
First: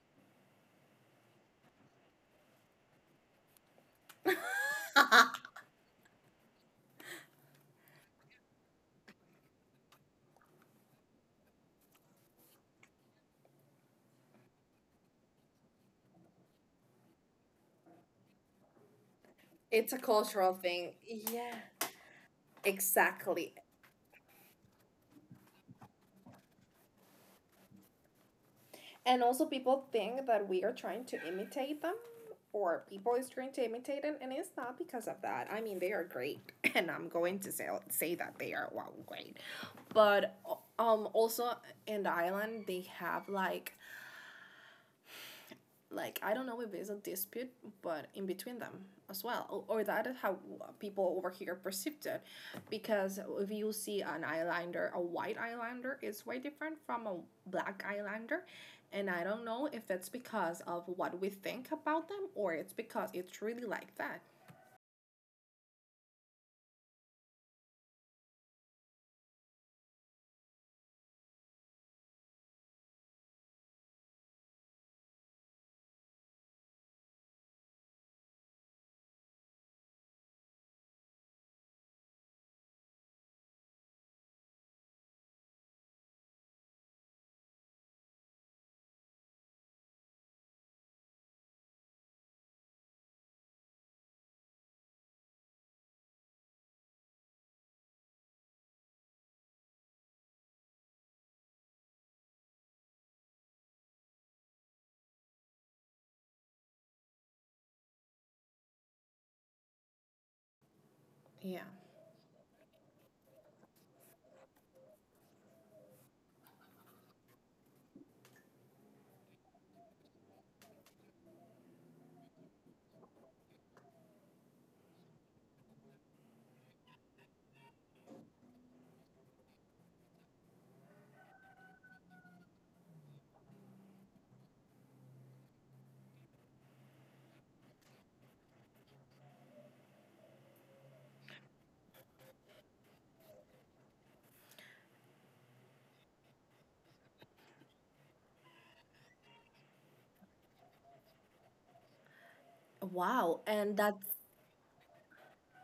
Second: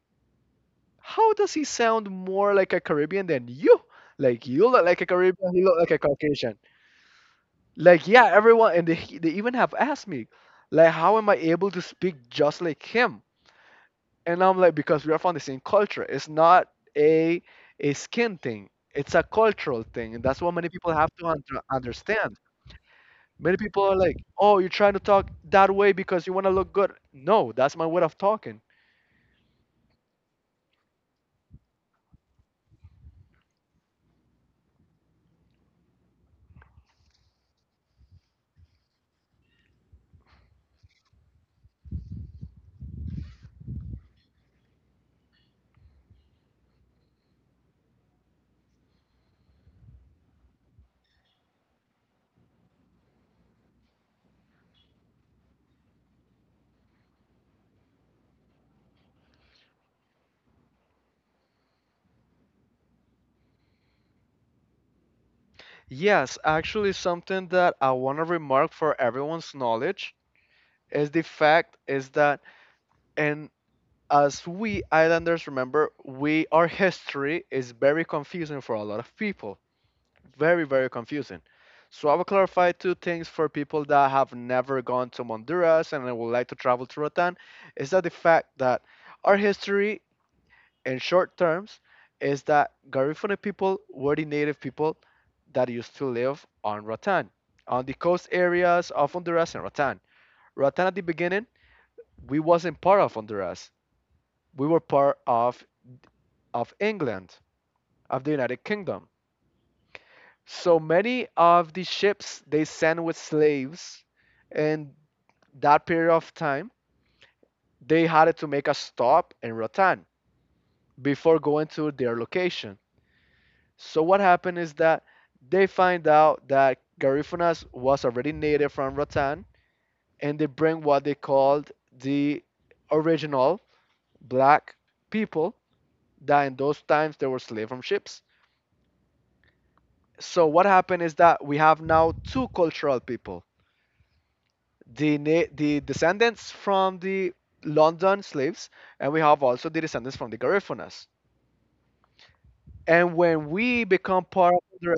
Speaker 2: "How does he sound more like a Caribbean than you? Like you look like a Caribbean, he look like a Caucasian." Like yeah, everyone, and they even have asked me, like how am I able to speak just like him? And I'm like, because we are from the same culture. It's not a a skin thing. It's a cultural
Speaker 1: It's a
Speaker 2: thing, and that's what
Speaker 1: cultural
Speaker 2: many people
Speaker 1: thing.
Speaker 2: have to under
Speaker 1: Yeah.
Speaker 2: understand. Many
Speaker 1: Exactly.
Speaker 2: people are like, "Oh, you're trying to talk that way because you want to look good." No, that's my way of talking.
Speaker 1: And also, people think that we are trying to imitate them, or people is trying to imitate them, and it's not because of that. I mean, they are great, and I'm going to say that they are wow great, but also in the island they have like I don't know if there's a dispute, but in between them as well, or that is how people over here perceived it, because if you see an eyeliner, a white eyeliner is way different from a black eyeliner. And I don't know if that's because of what we think about them or it's because it's really like that.
Speaker 2: Yes, actually something that I want to remark for everyone's knowledge is the fact is that, and as we islanders remember, we our history is very confusing for a lot of people. Very, very confusing. So I will clarify two things for people that have never gone to Honduras and would like to travel to Rotan, is that the fact that our history, in short terms, is that Garifuna people were the native people that used to live on Ratan, on the coast areas of Honduras and Ratan. Ratan at the beginning, we wasn't part of Honduras. We were part of England, of the United Kingdom. So many
Speaker 1: Yeah.
Speaker 2: of the ships they sent with slaves in that period of time, they had to make a stop in Ratan before going to their location. So what happened is that they find out that Garifuna was already native from Rotan, and they bring what they called the original black people, that in those times they were slaves from ships. So what happened is that we have now two cultural people: the descendants from the London slaves, and we have also the descendants from the Garifunas.
Speaker 1: Wow, and
Speaker 2: And
Speaker 1: that's,
Speaker 2: when we become part of the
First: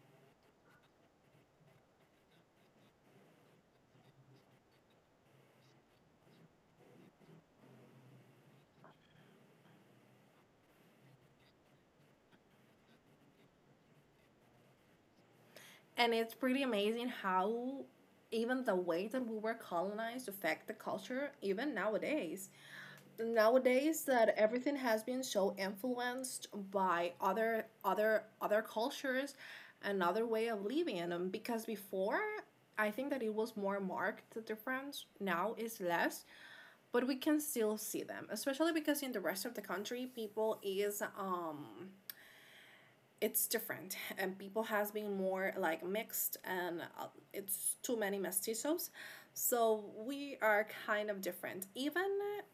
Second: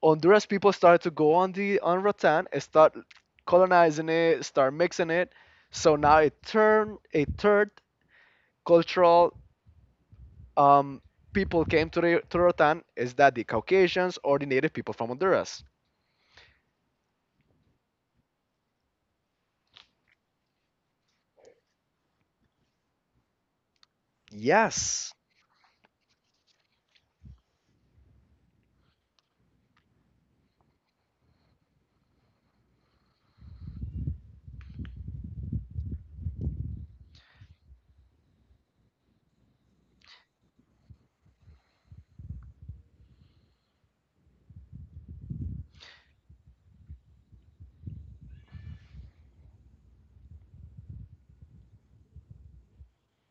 Speaker 2: Honduras, people started to go on the on rattan and start colonizing it, start mixing it. So now it turned a third cultural, um, people came to to rattan, is that the Caucasians or the native people from Honduras.
Speaker 1: and it's pretty amazing how even the way that we were colonized affect the culture even nowadays, nowadays that
Speaker 2: Yes.
Speaker 1: everything has been so influenced by other other cultures and other way of living, because before I think that it was more marked the difference, now is less, but we can still see them, especially because in the rest of the country people is it's different, and people has been more like mixed, and it's too many mestizos. So we are kind of different. Even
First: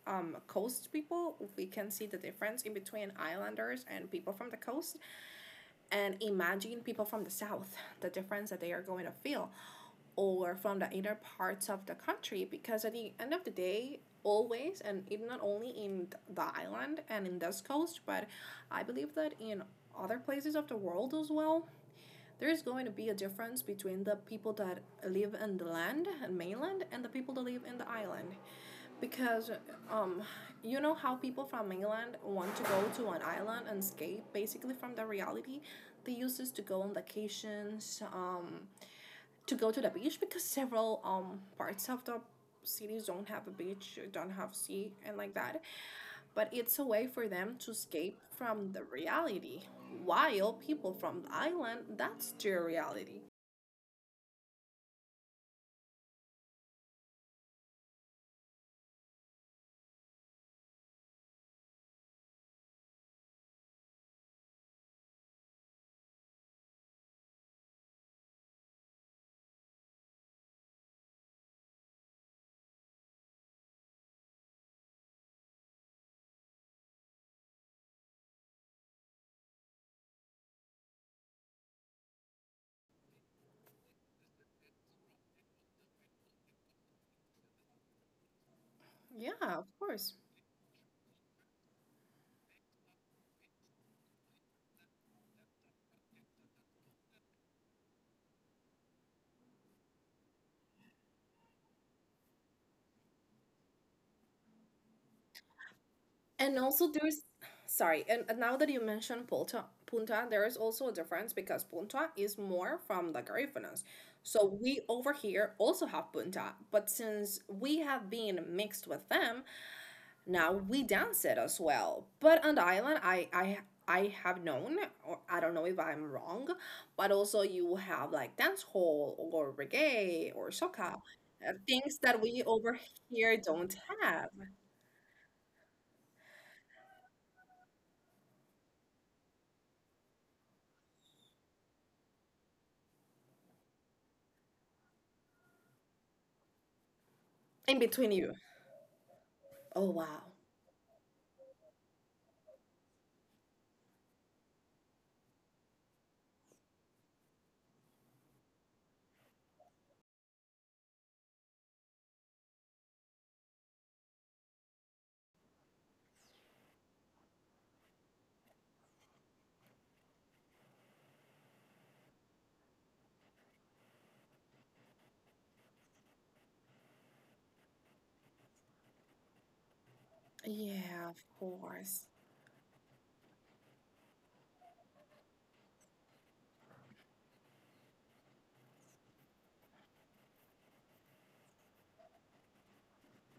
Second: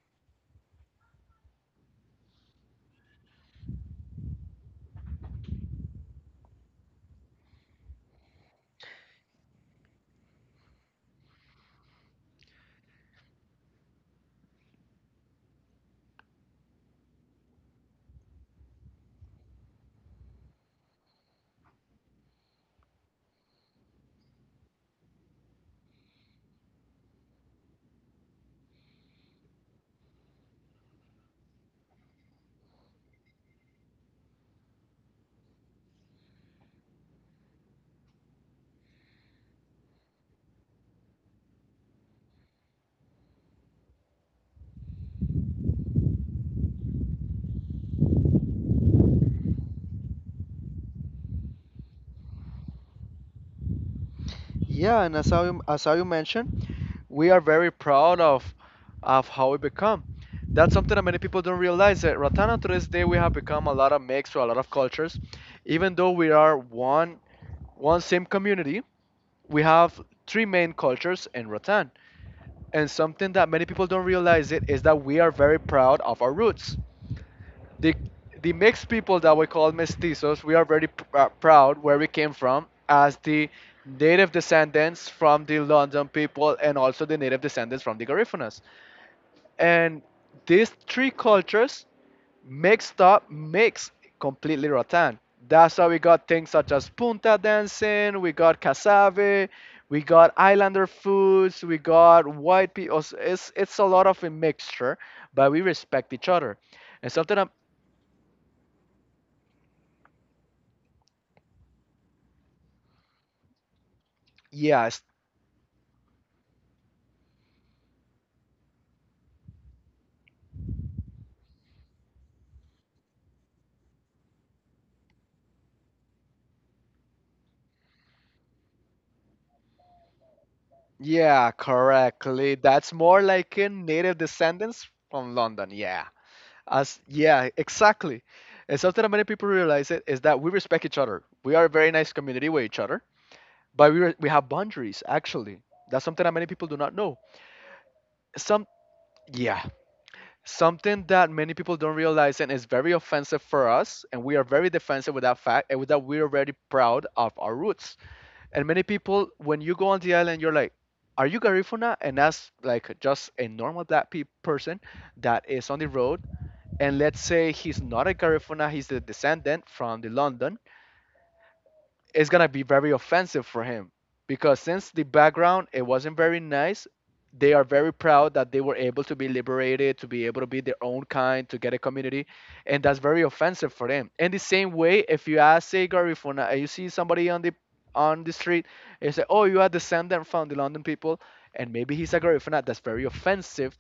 Speaker 1: coast people, we can see the difference in between islanders and people from the coast. And imagine people from the south, the difference that they are going to feel, or from the inner parts of the country. Because at the end of the day, always, and it not only in the island and in this coast, but I believe that in other places of the world as well, there is going to be a difference between the people that live in the land and mainland and the people that live in the island. Because um, you know how people from mainland want to go to an island and escape basically from the reality. They used this to go on vacations, to go to the beach, because several parts of the cities don't have a beach, don't have sea, and like that. But it's a way for them to escape from the reality. While people from the island, that's their reality.
Speaker 2: Yeah, and as I mentioned, we are very proud of how we become. That's something that many people don't realize, that Ratana to this day we have become a lot of mix or a lot of cultures. Even though we are one same community, we have three main cultures in Rotan. And something that many people don't realize it is that we are very proud of our roots. The the mixed people that we call mestizos, we are very proud where we came from, as the native descendants from the London people and also the native descendants from the Garífunas.
Speaker 1: Yeah,
Speaker 2: And
Speaker 1: of course.
Speaker 2: these three cultures mix completely rotan, that's how we got things such as punta dancing, we got cassave, we got islander foods, we got white people, it's a lot of a mixture, but we respect each other,
Speaker 1: And
Speaker 2: and
Speaker 1: also
Speaker 2: something i.
Speaker 1: there's sorry, and now that you mentioned Punta, Punta, there is also a difference because Punta is more from the Garifunas. So
Speaker 2: Yes.
Speaker 1: we over here also have Punta, but since we have been mixed with them, now we dance it as well. But on the island, I I have known, or I don't know if I'm wrong, but also you have like dance hall or reggae or soca,
Speaker 2: Yeah,
Speaker 1: things
Speaker 2: correctly,
Speaker 1: that we
Speaker 2: that's
Speaker 1: over
Speaker 2: more like a
Speaker 1: here don't
Speaker 2: native
Speaker 1: have
Speaker 2: descendants from london, yeah. As, yeah, exactly. And something that many people realize it is that we respect each other, we are a very nice community with each other, but we have boundaries actually. That's something that many people do not know.
Speaker 1: in between
Speaker 2: Some,
Speaker 1: you.
Speaker 2: yeah,
Speaker 1: Oh wow,
Speaker 2: something that many people don't realize and is very offensive for us, and we are very defensive with that fact, and with that we're very proud of our roots. And many people, when you go on the island, you're like, "Are you Garifuna?" And that's like just a normal black person that is on the road. And let's say he's not a Garifuna, he's the descendant from the London, it's gonna be very offensive for him because since the background it wasn't very nice. They are very proud that they were able to be liberated, to be able to be their own kind,
Speaker 1: yeah, of
Speaker 2: to get a community.
Speaker 1: course.
Speaker 2: And that's very offensive for them. In the same way, if you ask say Gary if when, you see somebody on the street, you say, oh, you are descendant from the london people and maybe he's a Garifuna. That's very offensive,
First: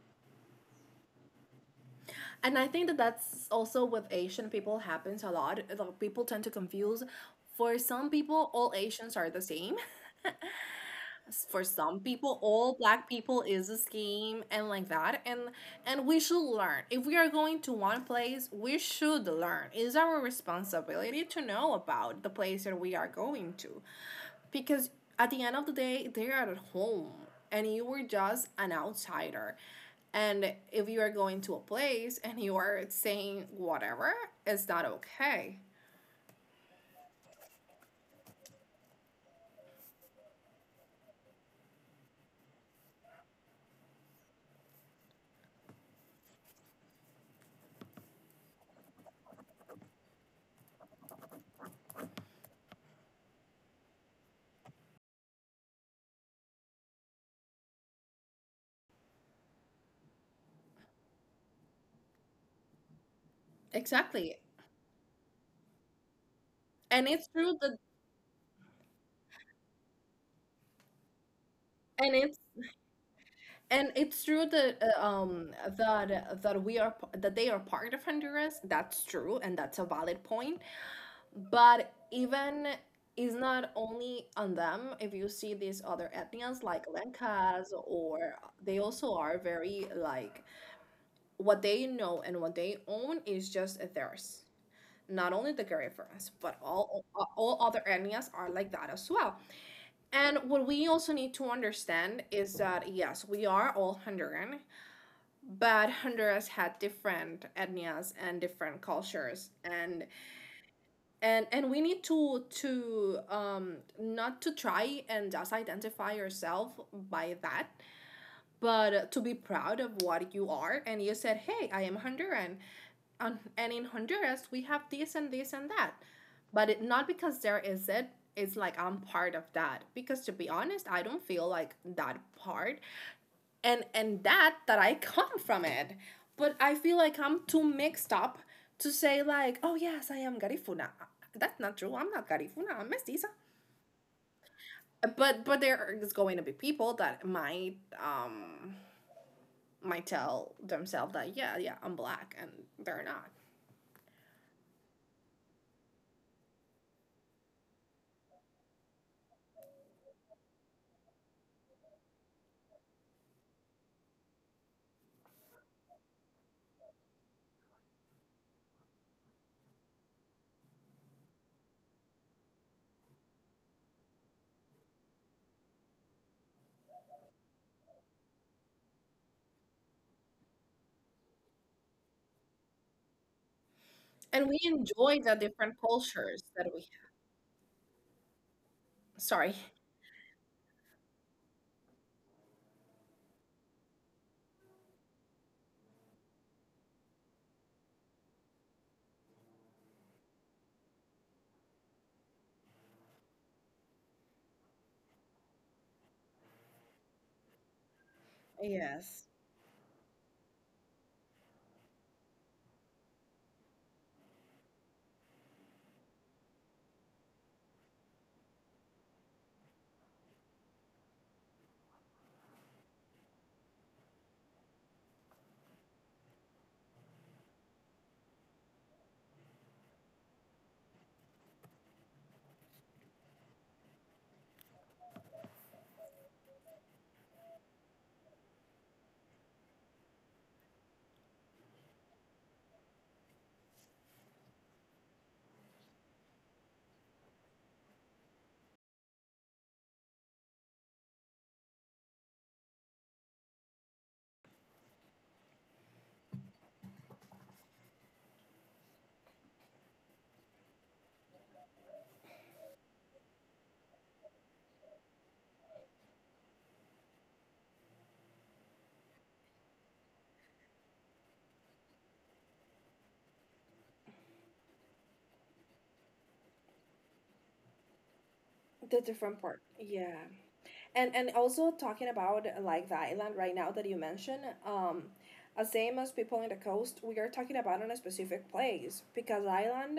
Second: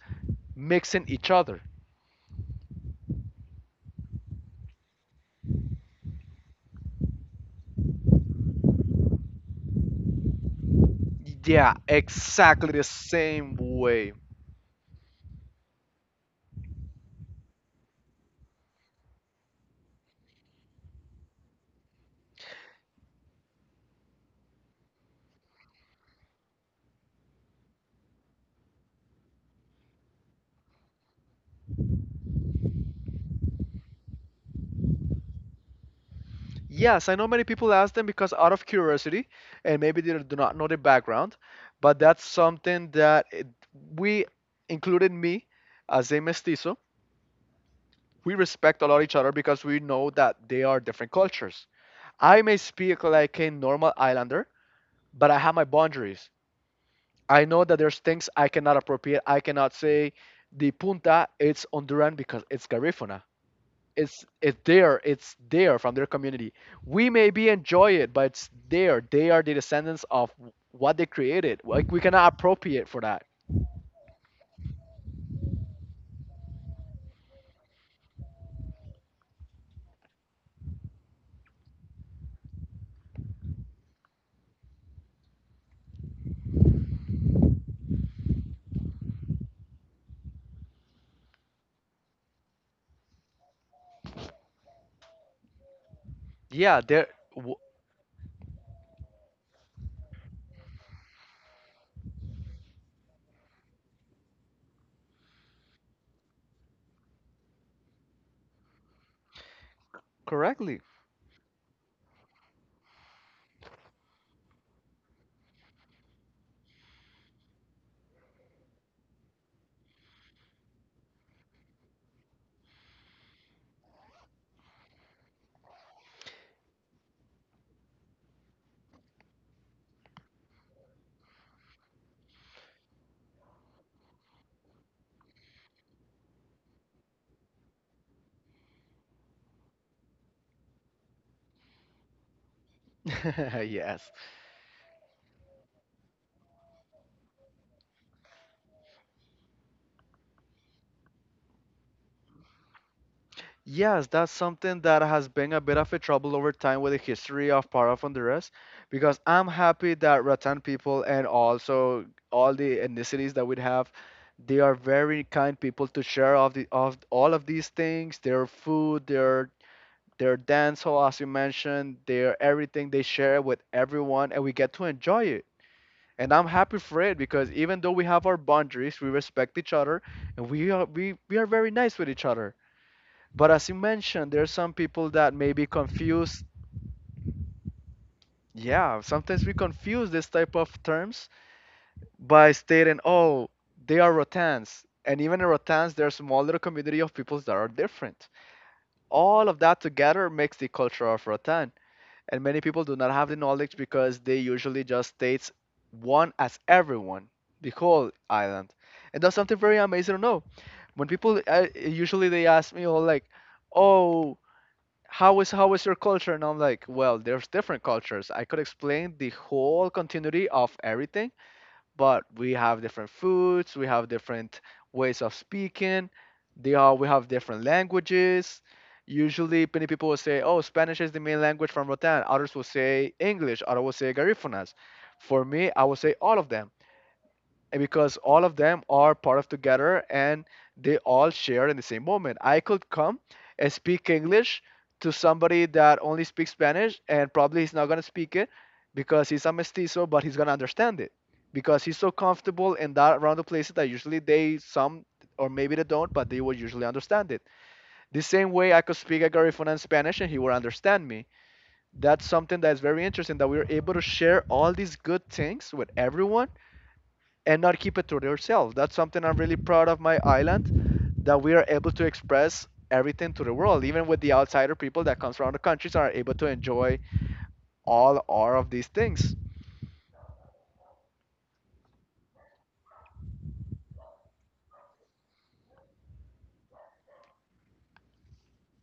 Speaker 2: mixing each other.
Speaker 1: And I think that that's also with Asian people happens a lot. The people tend to confuse. For some people, all Asians are the same, for
Speaker 2: Yeah,
Speaker 1: some people
Speaker 2: exactly
Speaker 1: all
Speaker 2: the
Speaker 1: black people
Speaker 2: same
Speaker 1: is a
Speaker 2: way.
Speaker 1: scheme, and like that. And we should learn, if we are going to one place we should learn, it's our responsibility to know about the place that we are going to, because at the end of the day they are at home and you were just an outsider. And if you are going to a place and you are saying whatever, it's not okay.
Speaker 2: Yes, I know many people ask them because out of curiosity, and maybe they do not know the background, but that's something that it, we, included me as a mestizo, we respect a lot each other because we know that they are different cultures. I may speak like a normal islander, but I have my boundaries. I know that there's things I cannot appropriate. I cannot say the punta it's Honduran because it's Garifuna. it's
Speaker 1: Exactly.
Speaker 2: it's there, it's there from their community.
Speaker 1: And
Speaker 2: We
Speaker 1: it's
Speaker 2: maybe
Speaker 1: true that,
Speaker 2: enjoy it, but it's there. They are the descendants of what they created. Like, we
Speaker 1: and
Speaker 2: cannot
Speaker 1: it's,
Speaker 2: appropriate for that.
Speaker 1: and it's true that that we are that they are part of Honduras. That's true, and that's a valid point. But even is not only on them. If you see these other ethnias like Lencas, or they also are very like what they know and what they own is just theirs. Not only the Garifunas, but
Speaker 2: Yeah, there
Speaker 1: all
Speaker 2: w
Speaker 1: other ethnias are like that as well. And what we also need to understand is that yes, we are all Honduran, but Honduras had different ethnias and different cultures, and
Speaker 2: correctly.
Speaker 1: and we need to not to try and just identify yourself by that, but to be proud of what you are, and you said, "Hey, I am Honduran, and in Honduras we have this and this and that." But it, not because there is it, it's like I'm part of that, because to be honest I don't feel like that part and that that I come from it. But I feel like I'm too mixed up to say like, oh yes, I am Garifuna. That's not true. I'm not Garifuna. I'm mestiza.
Speaker 2: Yes.
Speaker 1: But there is going to be people that um might tell themselves that yeah yeah I'm black, and they're not.
Speaker 2: Yes, that's something that has been a bit of a trouble over time with the history of part of Honduras, because I'm happy that Ratan people and also all the ethnicities that we have, they are very kind people to share of the of all of these things, their food, their dancehall, as you mentioned, their everything they share with everyone, and we get to enjoy it. And I'm happy for it because even though we have our boundaries, we respect each other, and we are very nice with each other. But
Speaker 1: And
Speaker 2: as
Speaker 1: we
Speaker 2: you mentioned,
Speaker 1: enjoy
Speaker 2: there are
Speaker 1: the
Speaker 2: some
Speaker 1: different
Speaker 2: people that
Speaker 1: cultures
Speaker 2: maybe
Speaker 1: that we have.
Speaker 2: confuse.
Speaker 1: Sorry.
Speaker 2: Yeah, sometimes we confuse this type of terms by stating, oh, they are Rotans. And even in Rotans, there's a small little community of peoples that are different. All of that together makes the culture of Rotan. And many people do not have the knowledge because they usually just states one as everyone, the whole
Speaker 1: Yes.
Speaker 2: island. And that's something very amazing to know when people usually they ask me all, like, oh, how is your culture, and I'm like, well, there's different cultures. I could explain the whole continuity of everything, but we have different foods, we have different ways of speaking. They are we have different languages. Usually, many people will say, "Oh, Spanish is the main language from Rotan." Others will say English. Others will say Garífunas. For me, I will say all of them because all of them are part of together, and they all share in the same moment. I could come and speak English to somebody that only speaks Spanish, and probably he's not going to speak it because he's a mestizo, but he's going to understand it because he's so comfortable in that around the places that usually they some or maybe they don't, but they will usually understand it. The same way, I could speak Agarifuna in Spanish and he will understand me. That's something that is very interesting, that we are able to share all these good things with everyone and not keep it to yourself. That's something I'm really proud of my island, that we are able to express everything to the world, even with the outsider people that comes around the countries are able to enjoy
Speaker 1: The different part.
Speaker 2: all of these
Speaker 1: Yeah.
Speaker 2: things.
Speaker 1: And also talking about like the island right now that you mentioned, as same as people in the coast, we are talking about on a specific place because island.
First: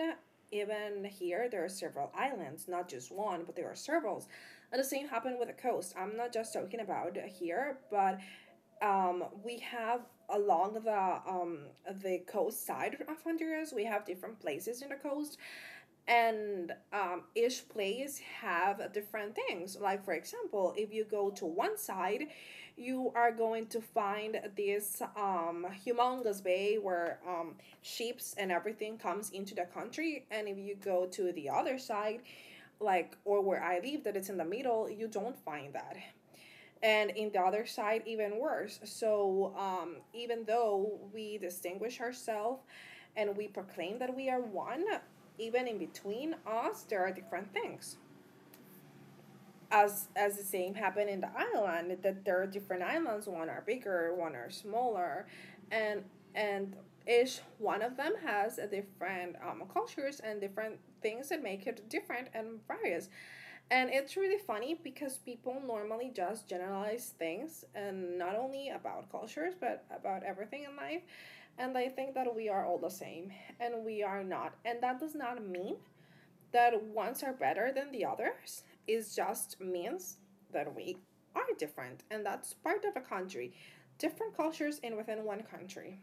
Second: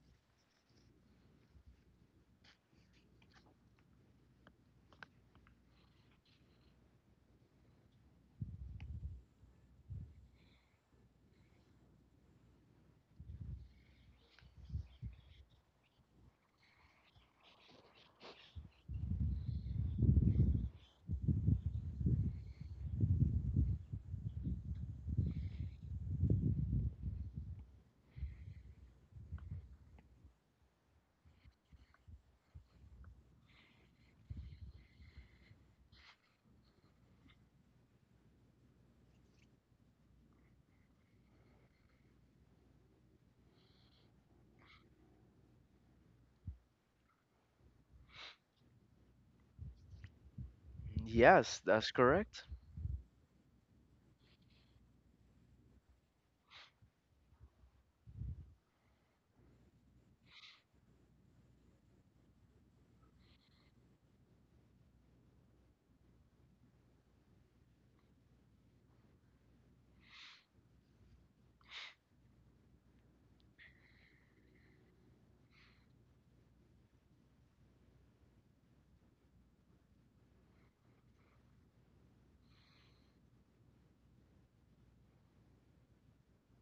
Speaker 1: Even here, there are several islands, not just one, but there are several. And the same happened with the coast. I'm not just talking about here, but we have along the the coast side of Honduras. We have different places in the coast and each place have different things. Like for example, if you go to one side, you are going to find this humongous bay where ships and everything comes into the country. And if you go to the other side, like or where I live, that it's in the middle, you don't find that. And in the other side, even worse. So even though we distinguish ourselves and we proclaim that we are one, even in between us there are different things, as the same happened in
Speaker 2: Yes,
Speaker 1: the
Speaker 2: that's
Speaker 1: island,
Speaker 2: correct.
Speaker 1: that there are different islands, one are bigger, one are smaller. And and each one of them has a different cultures and different things that make it different and various. And it's really funny because people normally just generalize things, and not only about cultures but about everything in life. And I think that we are all the same, and we are not. And that does not mean that ones are better than the others. It just means that we are different, and that's part of a country. Different cultures in within one country.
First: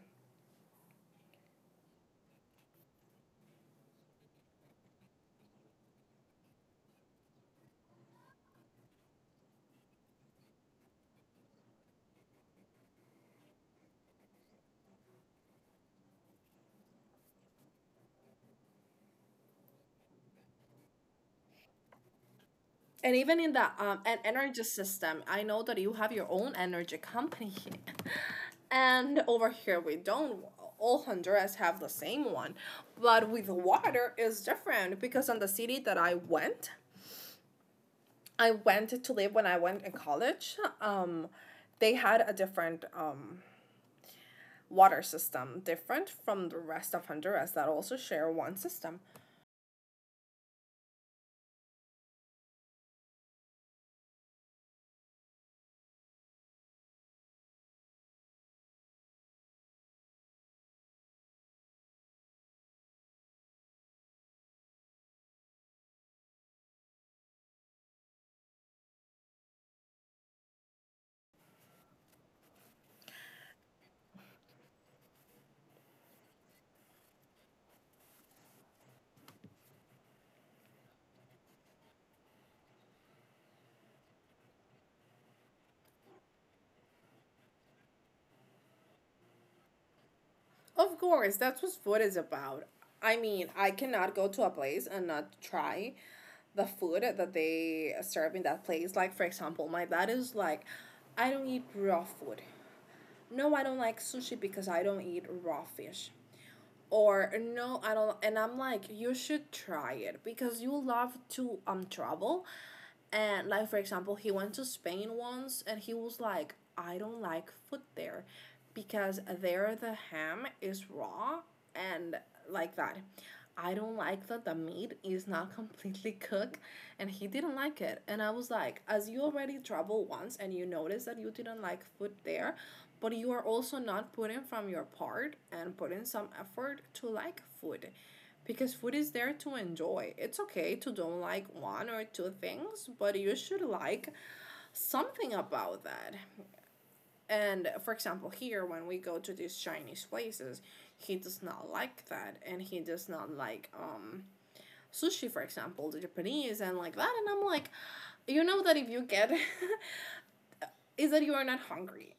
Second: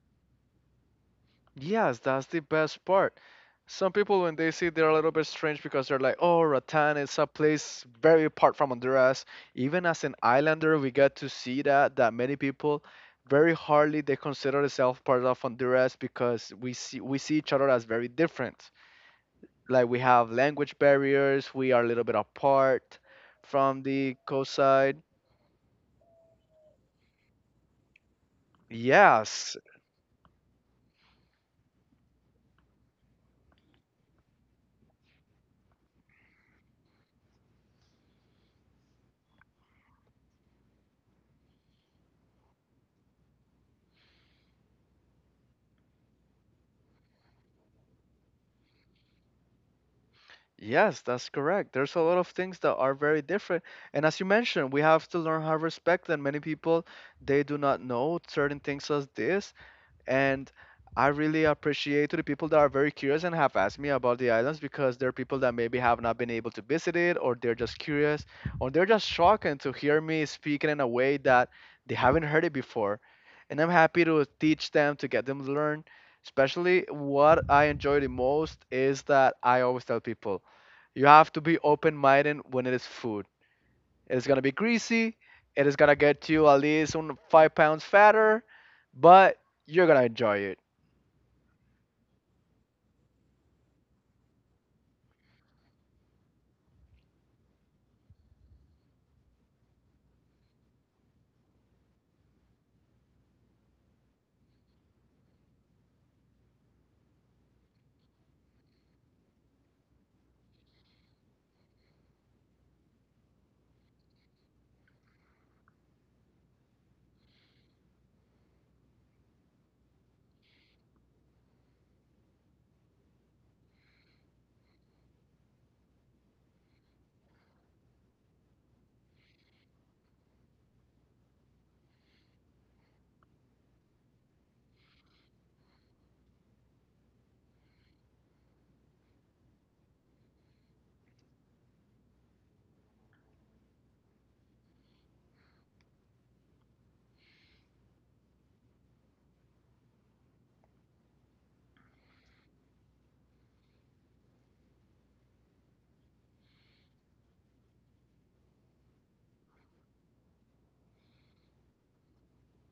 Speaker 2: Yes, that's the best part. Some people, when they see, they're a little bit strange because they're like, "Oh, Rattan is a place very apart from Honduras." Even as an islander, we get to see that many people very hardly they consider themselves part of Honduras because we see each other as very different. Like, we have language barriers, we are a little bit apart
Speaker 1: And even
Speaker 2: from
Speaker 1: in the
Speaker 2: the coast
Speaker 1: an energy
Speaker 2: side.
Speaker 1: system, I know that you have your own energy company,
Speaker 2: Yes,
Speaker 1: and over here we don't. All Honduras have the same one, but with water is different, because in the city that I went to live when I went in college. They had a different water system, different from the rest of Honduras that also share one system.
Speaker 2: yes, that's correct. There's a lot of things that are very different. And as you mentioned, we have to learn how to respect them. Many people, they do not know certain things as this, and I really appreciate to the people that are very curious and have asked me about the islands because there are people that maybe have not been able to visit it, or they're just curious, or they're just shocked to hear me speaking in a way that they haven't heard it before. And I'm happy to teach them, to get them to learn. Especially what I enjoy the most is that I always tell people you have to be open minded. When it is food, it's gonna be greasy. It is gonna get you at least 5 pounds fatter, but you're gonna enjoy it.
Speaker 1: Of course, that's what food is about. I mean, I cannot go to a place and not try the food that they serve in that place. Like, for example, my dad is like, "I don't eat raw food. No, I don't like sushi because I don't eat raw fish." Or, "No, I don't," and I'm like, "You should try it because you love to travel." And like for example, he went to Spain once and he was like, "I don't like food there because there the ham is raw and like that. I don't like that the meat is not completely cooked," and he didn't like it. And I was like, "As you already traveled once and you notice that you didn't like food there, but you are also not putting from your part and putting some effort to like food, because food is there to enjoy. It's okay to don't like one or two things, but you should like something about that." And for example, here when we go to these Chinese places, he does not like that, and he does not like sushi for example, the Japanese and like that. And I'm like, "You know that if you get is that you are not hungry,"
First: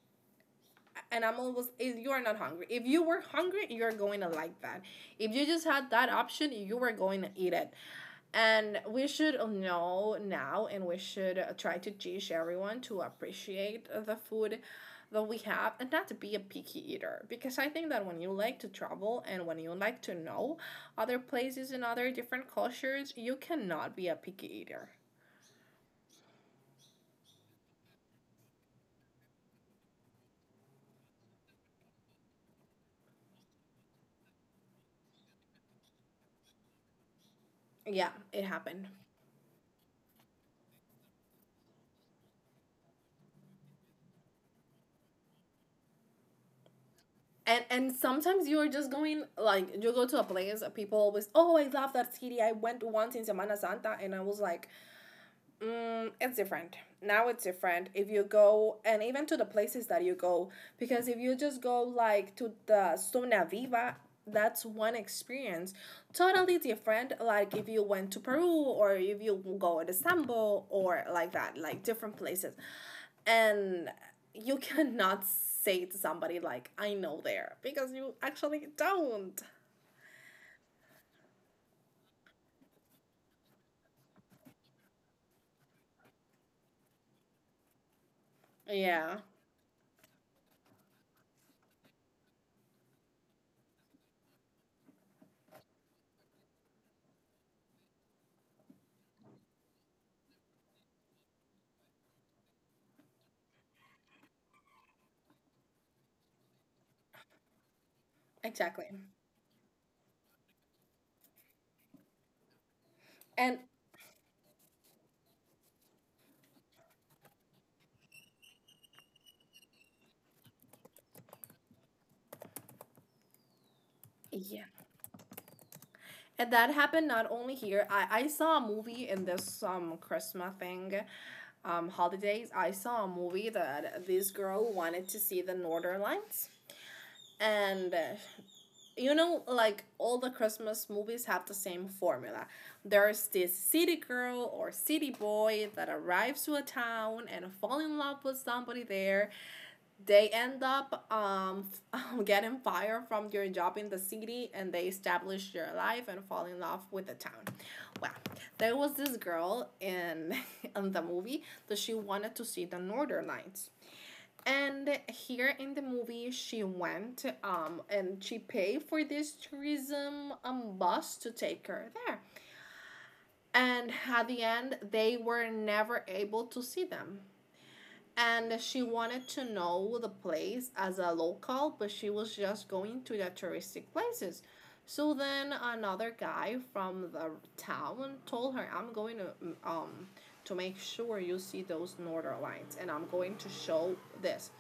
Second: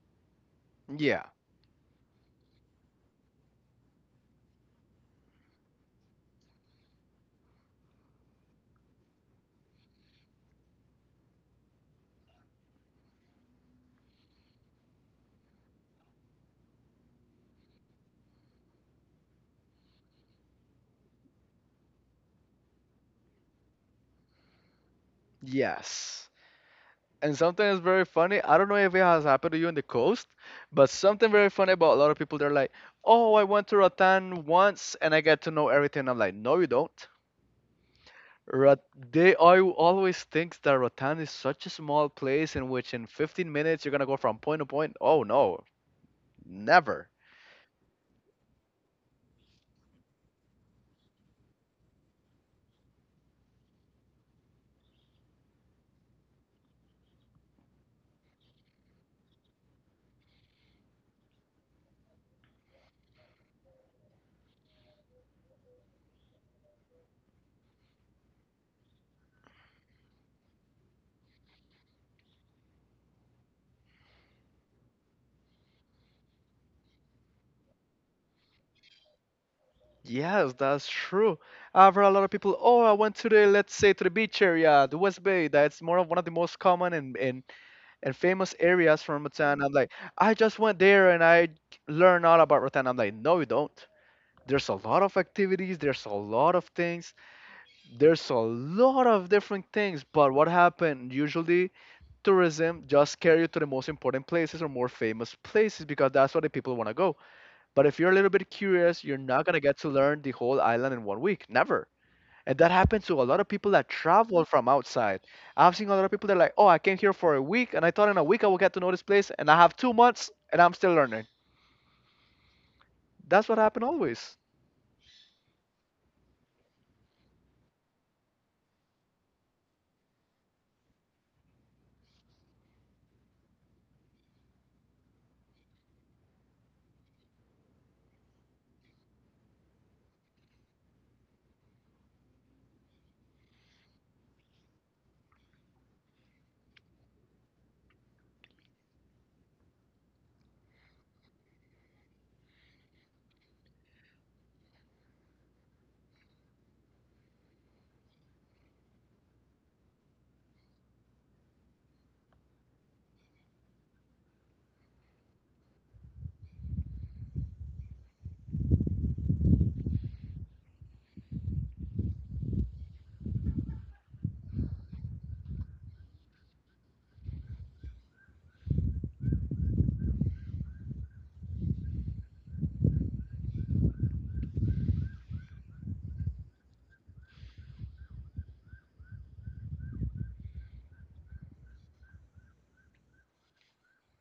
Speaker 1: and
Speaker 2: Yeah.
Speaker 1: I'm always, "You are not hungry. If you were hungry, you're going to like that. If you just had that option, you were going to eat it." And we should know now, and we should try to teach everyone to appreciate the food that we have, and not to be a picky eater, because I think that when you like to travel and when you like to know other places and other different cultures, you cannot be a picky eater.
Speaker 2: Yes. And something is very funny. I don't know if it has happened to you in the coast, but something very funny about a lot of people. They're like, "Oh, I went to Rotan once and I get to know everything." I'm like, "No, you don't."
Speaker 1: Yeah, it happened.
Speaker 2: Rot- they, I always think that Rotan is such a small place in which in 15 minutes you're gonna go from point to point. Oh no, never.
Speaker 1: And sometimes you're just going, like you go to a place, people always, "Oh, I love that city, I went once in Semana Santa," and I was like, "Mm, it's different. Now it's different." If you go, and even to the places that you go, because if you just go like to the Zona Viva, that's one experience. Totally different. Like if you went to Peru or if you go to Istanbul or like that, like different places. And you cannot say to somebody like, "I know there," because you actually don't.
Speaker 2: Yes, that's true. I've heard a lot of people, oh, I went to the, let's say, to the beach area, the West Bay. That's more of one of the most common and famous
Speaker 1: Yeah,
Speaker 2: areas from Rotan. I'm like, I just went there and I learned all about Rotan. I'm like, no, you don't. There's a lot of activities, there's a lot of things, there's a lot of different things. But what happened? Usually, tourism just carry you to the most important places or more famous places because that's where the people want to go. But if you're
Speaker 1: exactly.
Speaker 2: a little bit curious, you're not going to get to learn the whole island in one week. Never. And that
Speaker 1: And
Speaker 2: happens to a lot of people that travel from outside. I've seen a lot of people that are like, oh, I came here for a week and I thought in a week I will get to know this place. And I have 2 months and I'm still learning. That's what happened
Speaker 1: yeah.
Speaker 2: always.
Speaker 1: And that happened not only here. I saw a movie in this Christmas thing, holidays. I saw a movie that this girl wanted to see the Northern Lights. And you know, like all the Christmas movies have the same formula. There's this city girl or city boy that arrives to a town and fall in love with somebody there. They end up getting fired from your job in the city, and they establish their life and fall in love with the town. Well, there was this girl in in the movie that she wanted to see the northern lights. And here in the movie, she went and she paid for this tourism bus to take her there, and at the end they were never able to see them. And she wanted to know the place as a local, but she was just going to the touristic places. So then another guy from the town told her, "I'm going um to make sure you see those northern lights, and I'm going to show this."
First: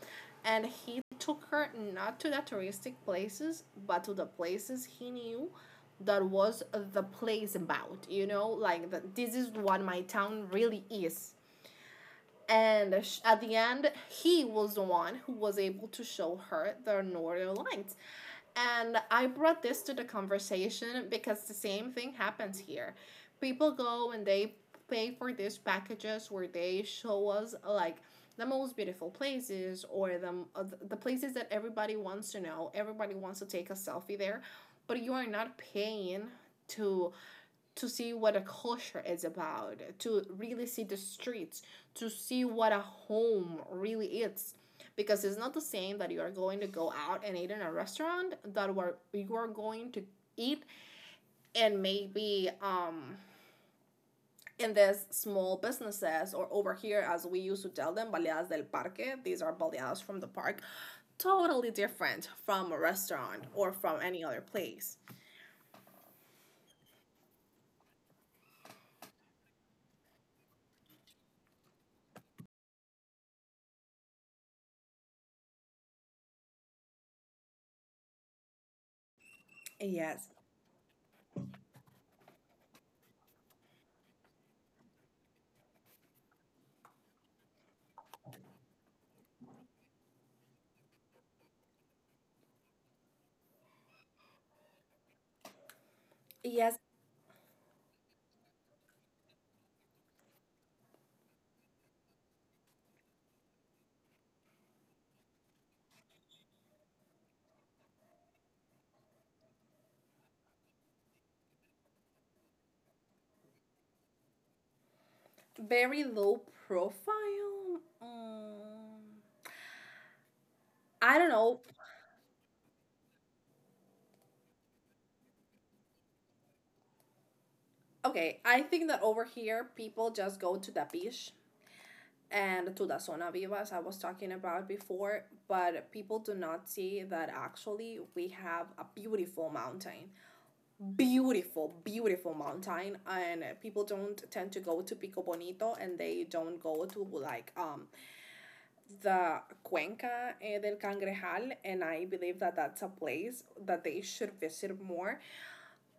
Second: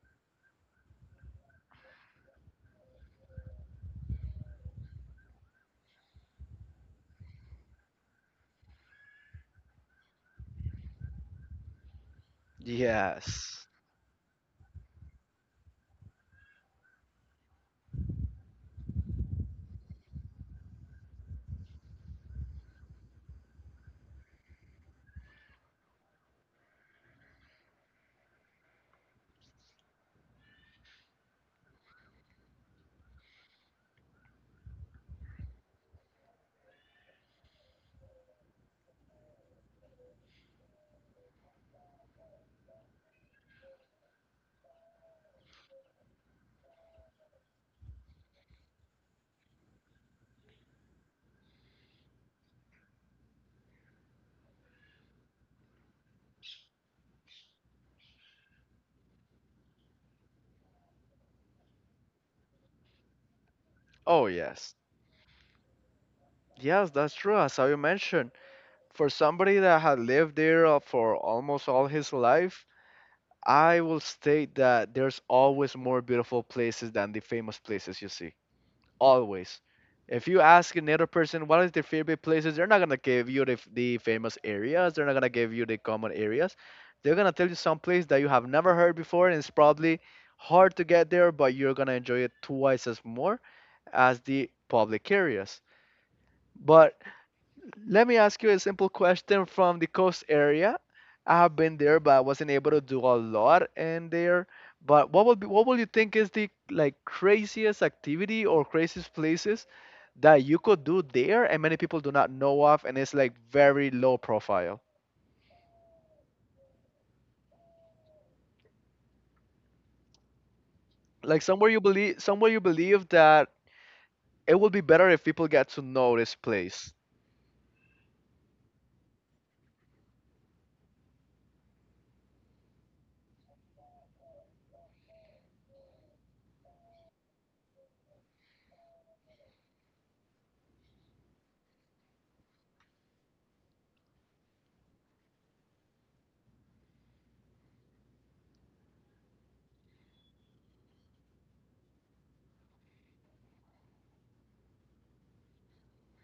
Speaker 1: And he took her not to the touristic places, but to the places he knew, that was the place about. You know, like, the, this is what my town really is. And at the
Speaker 2: Yes.
Speaker 1: end he was the one who was able to show her the northern lights. And I brought this to the conversation because the same thing happens here. People go and they pay for these packages where they show us like the most beautiful places, or the places that everybody wants to know, everybody wants to take a selfie there. But you are not paying to to see what a culture is about, to really see the streets, to see what a home really is. Because it's not the same that you are going to go out and eat in a restaurant, that where you are going to eat, and maybe in these small businesses, or over here as we used to tell them, baleadas del parque, these are baleadas from the park, totally different from a restaurant or from
Speaker 2: Oh,
Speaker 1: any other
Speaker 2: yes.
Speaker 1: place.
Speaker 2: Yes, that's true. As you mentioned, for somebody that had lived there for almost all his life, I will state that there's always more beautiful places than the famous places you see. Always. If you
Speaker 1: Yes.
Speaker 2: ask another person what is their favorite places, they're not gonna give you the, the famous areas. They're not gonna give you the common areas. They're gonna tell you some place that you have never heard before, and it's probably hard to get there, but you're gonna enjoy it twice as more as the public areas. But
Speaker 1: Yes,
Speaker 2: let me ask you a simple question from the coast area. I have been there, but I wasn't able to do a lot in there. But what would be, what would you think is the, like, craziest activity or craziest places that you could do there and many people do not know of and it's like very low profile?
Speaker 1: very low profile.
Speaker 2: Like,
Speaker 1: I don't know.
Speaker 2: somewhere you believe that it would be better if people get to know this place.
Speaker 1: Okay, I think that over here people just go to the beach and to the zona viva as I was talking about before, but people do not see that actually we have a beautiful mountain. Beautiful, beautiful mountain. And people don't tend to go to Pico Bonito, and they don't go to like the Cuenca, eh, del Cangrejal, and I believe that that's a place that they should visit more.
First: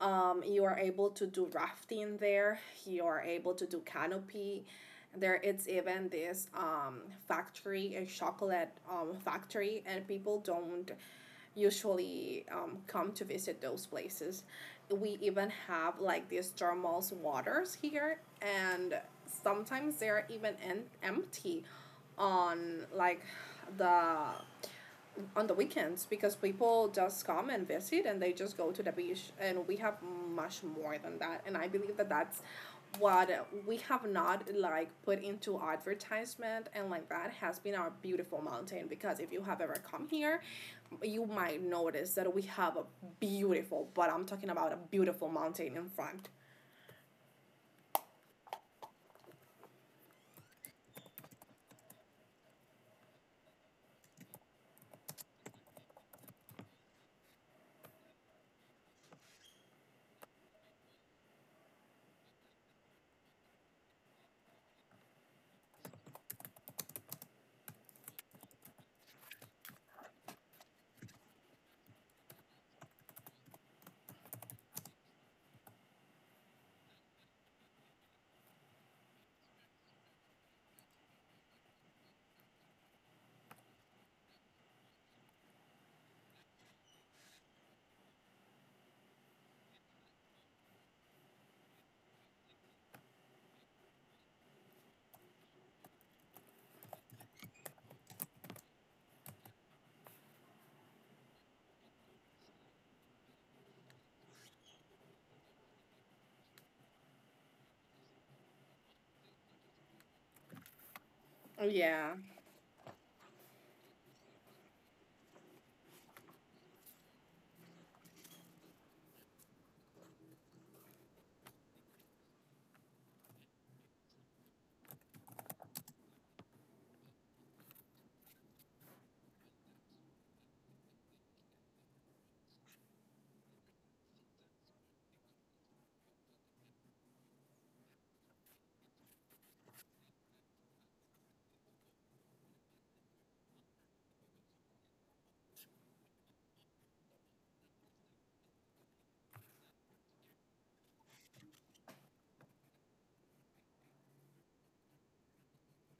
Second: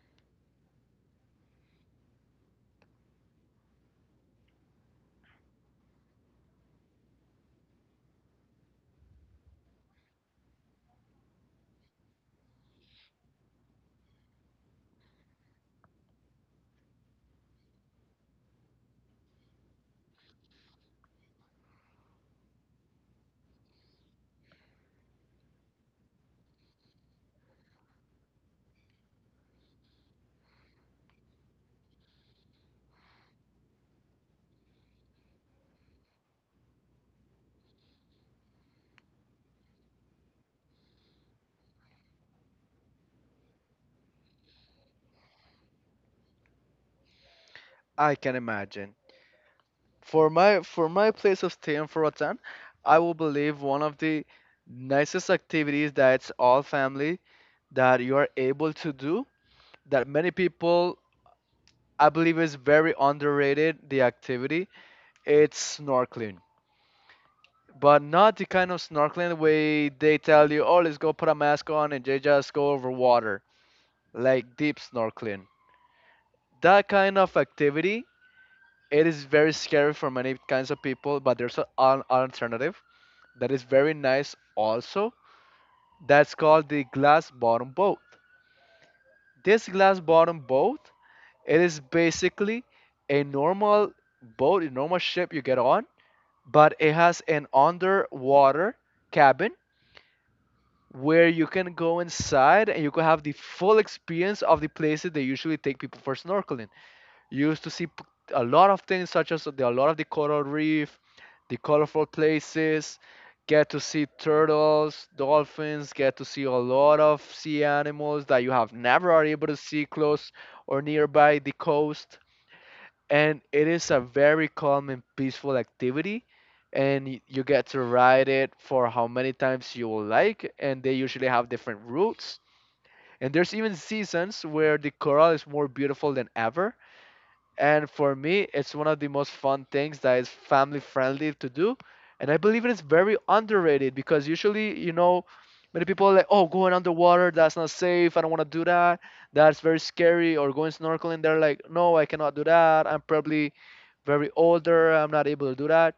Speaker 1: You are able to do rafting there. You are able to do canopy. There is even this factory, a chocolate factory, and people don't usually come to visit those places. We even have like these thermal waters here, and sometimes they're even empty on like the on the weekends, because people just come and visit and they just go to the beach, and we have much more than that. And I believe that that's what we have not like put into advertisement. And like that has been our beautiful mountain, because if you have ever come here, you might notice that we have a beautiful, but I'm talking about a beautiful mountain in front.
Speaker 2: I can imagine. For my place of stay in Roatan, I will believe one of the nicest activities that's all family that you are able to do that many people I believe is very underrated the activity. It's snorkeling. But not the kind of snorkeling where they tell you, oh, let's go put a mask on and they just go over water, like, deep snorkeling. That kind of activity, it is very scary for many kinds of people, but there's an alternative that is very nice also. That's called the glass bottom boat. This glass bottom boat, it is basically a normal boat, a normal ship you get on, but it has an underwater cabin where you can go inside and you can have the full experience of the places they usually take people for snorkeling. You used to see a lot of things, such as the, a lot of the coral reef, the colorful
Speaker 1: Yeah,
Speaker 2: places. Get to see turtles, dolphins. Get to see a lot of sea animals that you have never are able to see close or nearby the coast. And it is a very calm and peaceful activity. And you get to ride it for how many times you will like. And they usually have different routes. And there's even seasons where the coral is more beautiful than ever. And for me, it's one of the most fun things that is family friendly to do. And I believe it is very underrated because usually, many people are like, oh, going underwater, that's not safe. I don't want to do that. That's very scary. Or going snorkeling, they're like, no, I cannot do that. I'm probably very older. I'm not able to do that.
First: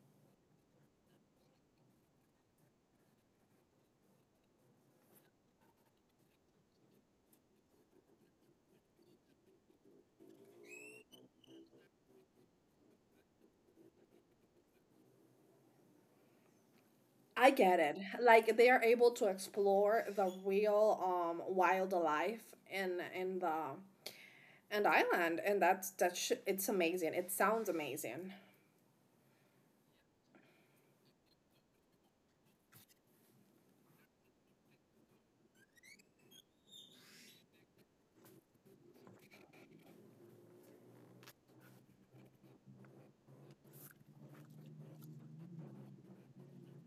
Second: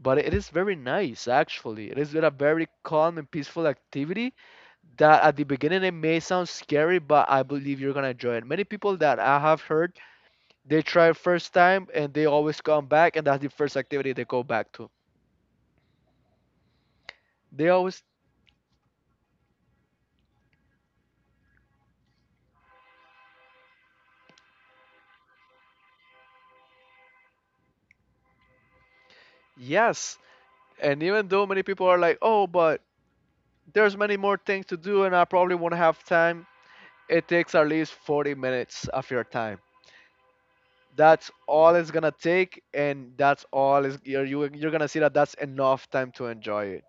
Speaker 2: But it is very nice, actually. It is a very calm and peaceful activity that at the beginning it may sound scary, but I believe you're going to enjoy it. Many people that I have heard they try first time and they always come back, and that's the first activity they go back to.
Speaker 1: I
Speaker 2: They
Speaker 1: get it.
Speaker 2: always,
Speaker 1: Like they are able to explore the real wildlife in the and Island, and that's it's amazing. It sounds amazing.
Speaker 2: yes. And even though many people are like, oh, but there's many more things to do, and I probably won't have time, it takes at least 40 minutes of your time. That's all it's gonna take, and that's all is you're gonna see that that's enough time to enjoy it.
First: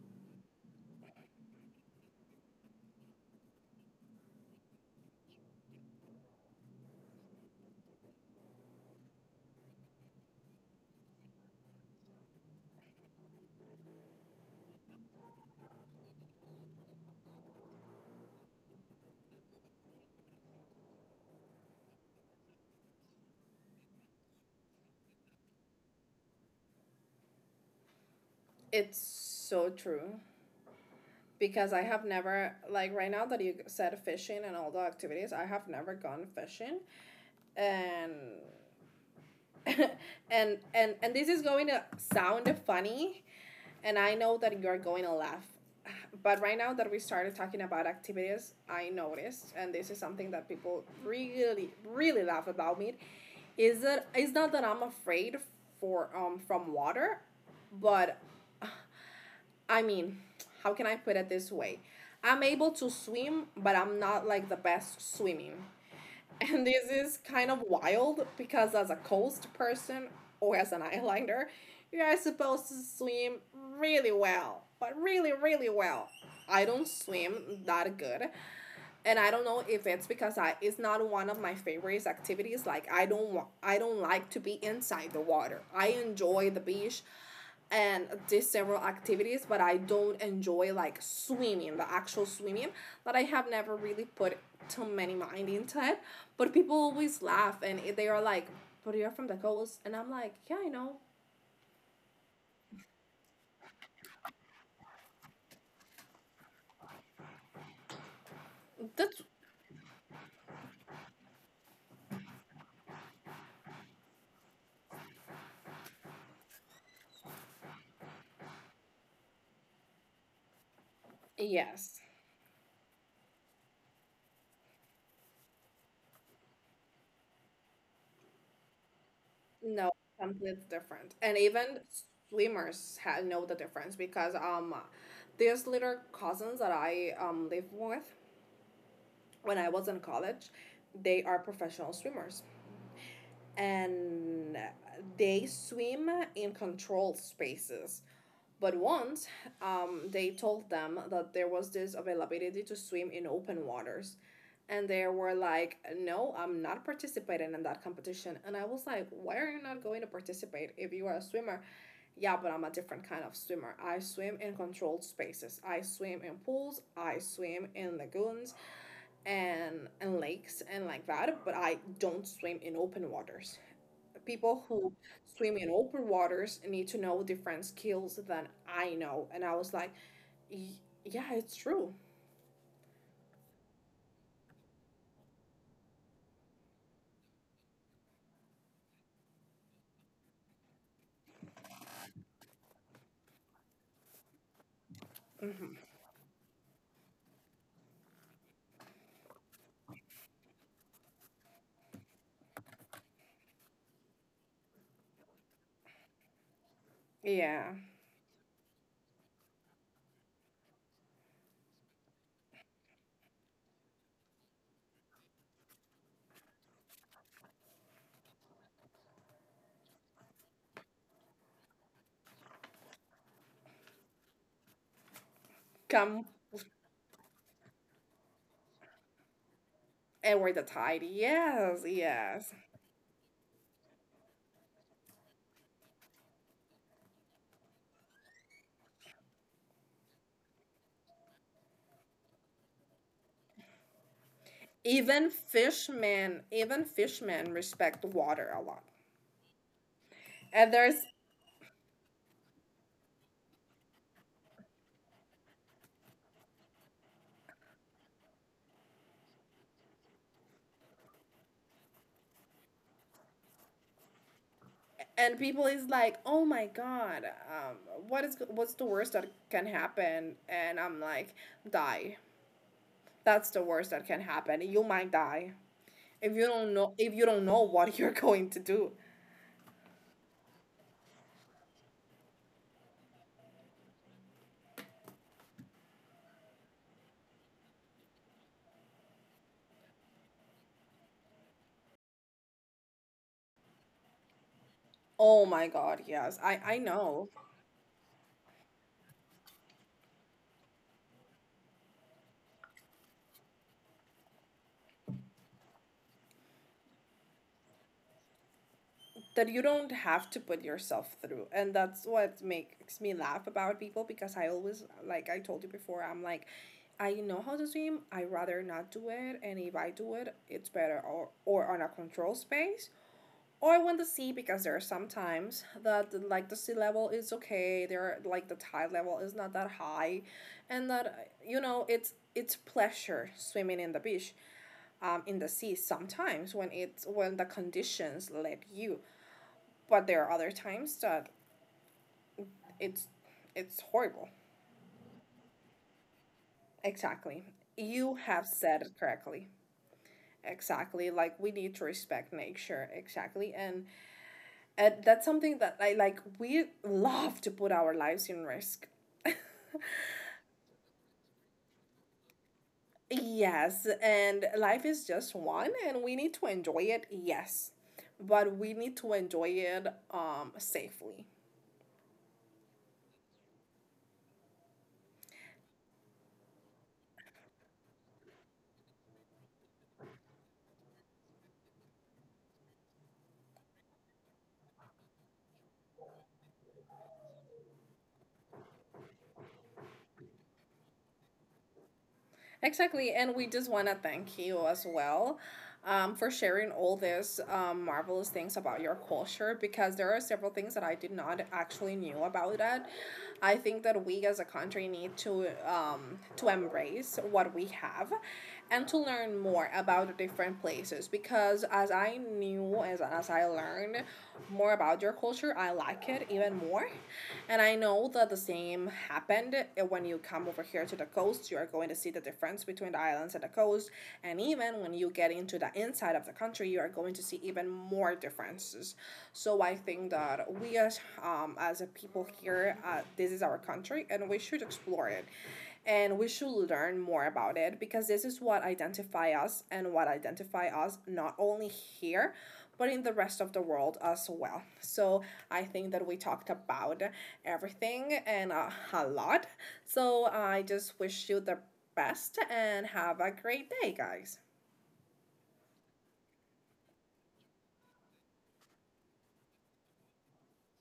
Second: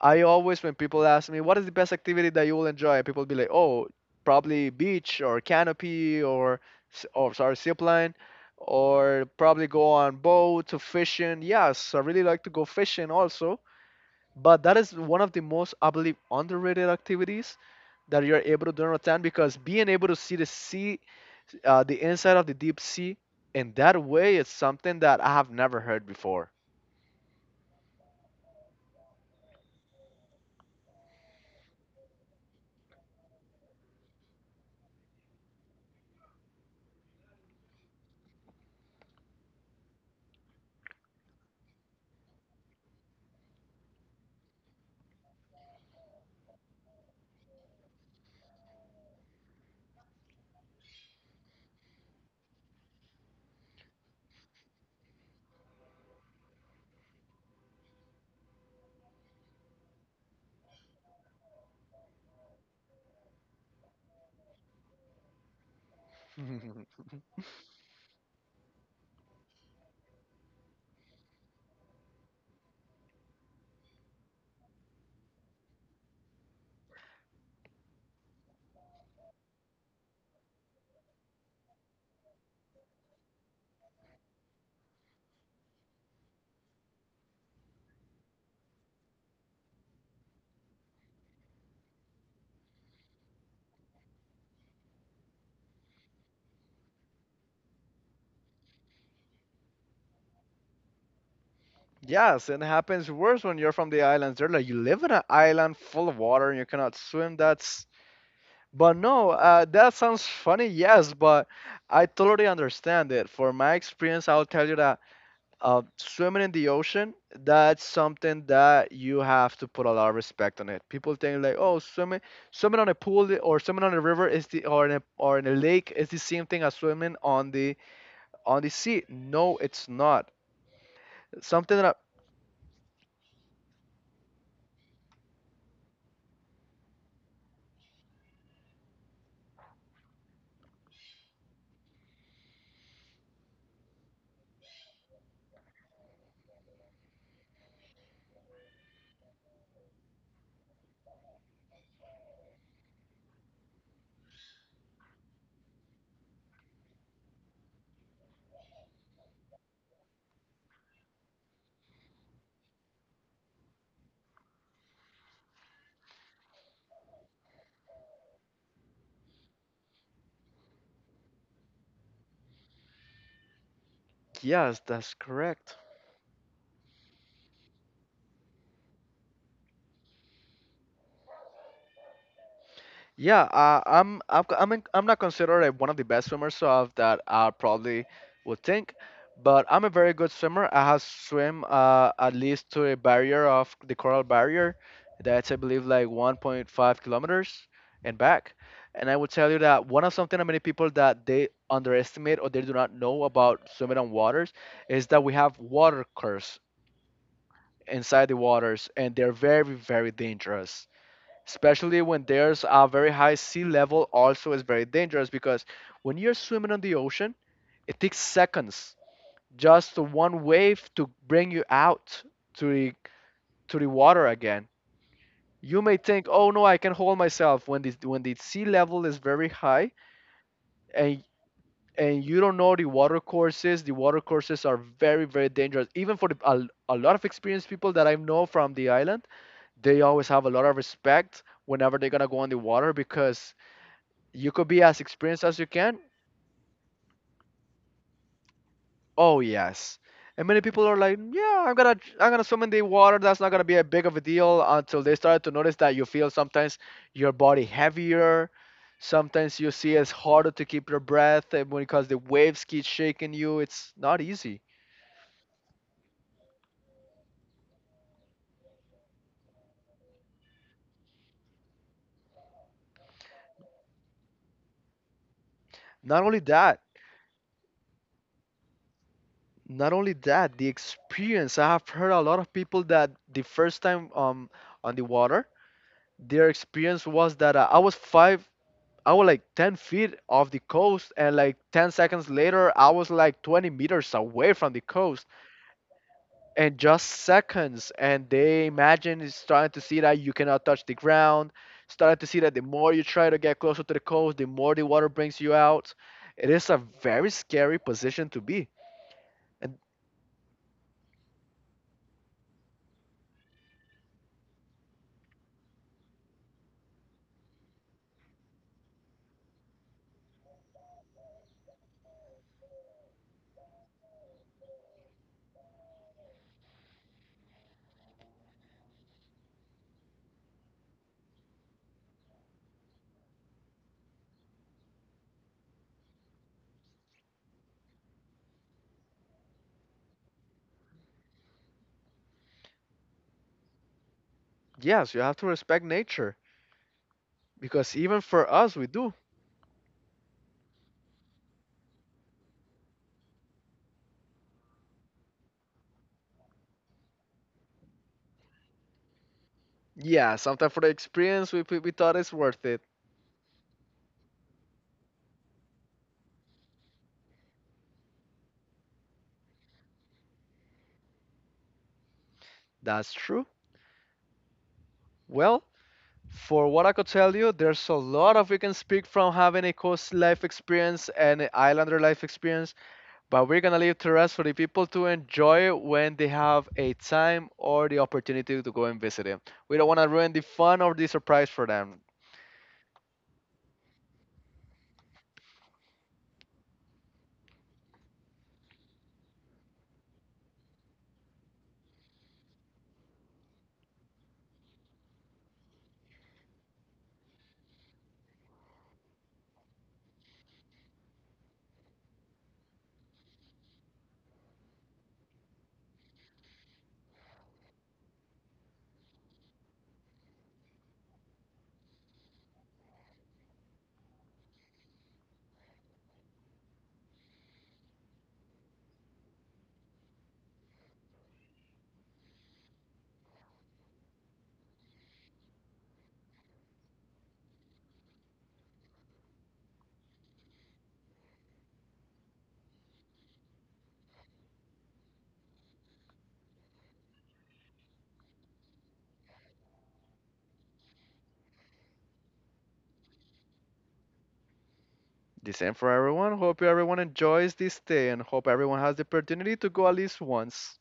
Speaker 2: I always, when people ask me, what is the best activity that you will enjoy? People be like, oh, probably beach or canopy or, sorry, zip line, or probably go on boat to fishing. Yes, I really like to go fishing also. But that is one of the most, I believe, underrated activities that you're able to do on time because being able to see the sea, the inside of the deep sea in that way is something that I have never heard before.
Speaker 1: It's so true, because I have never, like right now that you said fishing and all the activities, I have never gone fishing, and and this is going to sound funny, and I know that you're going to laugh. But right now that we started talking about activities, I noticed, and this is something that people really, really laugh about me, is that it's not that I'm afraid for from water, but I mean, how can I put it this way, I'm able to swim but I'm not like the best swimming. And this is kind of wild, because as a coast person, or as an eyeliner, you are supposed to swim really well, but really, really well. I don't swim that good, and I don't know if it's because I, it's not one of my favorite activities. Like I don't want, I don't like to be inside the water. I enjoy the beach and did several activities, but I don't enjoy like swimming, the actual swimming. But I have never really put too many mind into it. But people always laugh and they are like, "But you're from the coast," and I'm like, "Yeah, I know."
Speaker 2: Yes, and it happens worse when you're from the islands. They're like, you live in an island full of water and you cannot swim. That's. But
Speaker 1: That's
Speaker 2: no, that sounds funny, yes, but I totally understand it. For my experience, I'll tell you that swimming in the ocean, that's something that you have to put a lot of respect on it. People think like, oh,
Speaker 1: yes,
Speaker 2: swimming, swimming on a pool or swimming on a river is the or in a lake is the same thing as swimming on the sea. No, it's
Speaker 1: no,
Speaker 2: not.
Speaker 1: something's different. And even
Speaker 2: Something that,
Speaker 1: know the difference because these little cousins that I live with when I was in college, they are professional swimmers. And they swim in controlled spaces. But once, they told them that there was this availability to swim in open waters. And they were like, no, I'm not participating in that competition. And I was like, why are you not going to participate if you are a swimmer? Yeah, but I'm a different kind of swimmer. I swim in controlled spaces. I swim in pools. I swim in lagoons and lakes and like that. But I don't swim in open waters. People
Speaker 2: yes,
Speaker 1: who
Speaker 2: that's
Speaker 1: swim in
Speaker 2: correct.
Speaker 1: open waters need to know different skills than I know. And I was like, "Y- yeah, it's true."
Speaker 2: Yeah, I'm I've, I'm in, I'm not considered one of the best swimmers of that I probably would think, but I'm a very good swimmer. I have swim at least to a barrier of the coral barrier, that's I
Speaker 1: Hmm.
Speaker 2: believe like 1.5 kilometers and back. And I would tell you that one of something that many people that they underestimate or they do not know about swimming on waters is that we have water curves
Speaker 1: Yeah.
Speaker 2: inside the waters and they're very very dangerous, especially when there's a very high sea level, also is very dangerous because when you're swimming on the ocean it takes seconds, just one wave to bring you out to the water again. You may
Speaker 1: Come
Speaker 2: think, oh no, I can hold myself when the sea level is very high,
Speaker 1: and we're the tide.
Speaker 2: and
Speaker 1: Yes,
Speaker 2: and you
Speaker 1: yes.
Speaker 2: don't know the water courses. The water courses are very very dangerous even for a lot of experienced people that I know from the island. They always have a lot of respect whenever they're gonna go on the water because you could be as experienced as you can.
Speaker 1: Even fishmen respect water a lot.
Speaker 2: Oh yes. And many
Speaker 1: And
Speaker 2: people
Speaker 1: there's,
Speaker 2: are like, yeah, I'm gonna swim in the water. That's not gonna be a big of a deal until they start to notice that you feel sometimes your body heavier. Sometimes you see it's harder to keep your breath, and when because the waves keep shaking you, it's not easy.
Speaker 1: and people is like, oh my god, um, what is what's the worst that can happen? And I'm like, die. That's the worst that can happen. You might die.
Speaker 2: Not
Speaker 1: If
Speaker 2: only
Speaker 1: you don't
Speaker 2: that,
Speaker 1: know, if you don't know what you're going to do.
Speaker 2: not only that, the experience. I have heard a lot of people that the first time on the water, their experience was that I was like 10 feet off the coast, and like 10 seconds later, I was like 20 meters away from the coast,
Speaker 1: Oh my god, yes. I
Speaker 2: and
Speaker 1: I
Speaker 2: just
Speaker 1: know
Speaker 2: seconds. And they imagine is starting to see that you cannot touch the ground, starting to see that the more you try to get closer to the coast, the more the water brings you out. It is a very scary position to be.
Speaker 1: that you
Speaker 2: And
Speaker 1: don't have to put yourself through. And that's what makes me laugh about people because I always, like I told you before, I'm like, I know how to swim. I rather not do it, and if I do it, it's better, or on a control space, or I want to see because there are some times that, like, the sea level is okay, there are, like, the tide level is not that high, and that, you know, it's pleasure swimming in the beach, in the sea sometimes when it's when the conditions let you, but there are other times that it's it's horrible.
Speaker 2: yes, you have to respect nature
Speaker 1: Exactly,
Speaker 2: because
Speaker 1: you
Speaker 2: even
Speaker 1: have
Speaker 2: for us,
Speaker 1: said
Speaker 2: we
Speaker 1: it
Speaker 2: do.
Speaker 1: correctly. Exactly, like we need to respect nature exactly, and that's something that I like. We love to put our lives in risk.
Speaker 2: Yeah, sometimes for the experience, we thought it's worth it.
Speaker 1: Yes, and life is just one, and we need to enjoy it. Yes, but we need to enjoy it safely.
Speaker 2: That's true. Well, for what I could tell you, there's a lot of we can speak from having a coast life experience and an islander life experience, but we're gonna leave the rest for the people to enjoy when they have a time or the opportunity to go and visit it. We don't wanna ruin the fun or the surprise for them.
Speaker 1: Exactly, and we just want to thank you as well, for sharing all these marvelous things about your culture because there are several things that I did not actually knew about that. I think that we as a country need to, to embrace what we have and to learn more about different places because as I knew, as I learned more about your culture, I like it even more. And I know that the same happened when you come over here to the coast, you are going to see the difference between the islands and the coast. And even when you get into the inside of the country, you are going to see even more differences. So I think that we as, as a people here, this is our country, and we should explore it, and we should learn more about it because this is what identify us and what identify us not only here but in the rest of the world as well. So I think that we talked about everything and, a lot. So I just wish you the best and have a great day, guys.
Speaker 2: The same for everyone. Hope everyone enjoys this day and hope everyone has the opportunity to go at least once.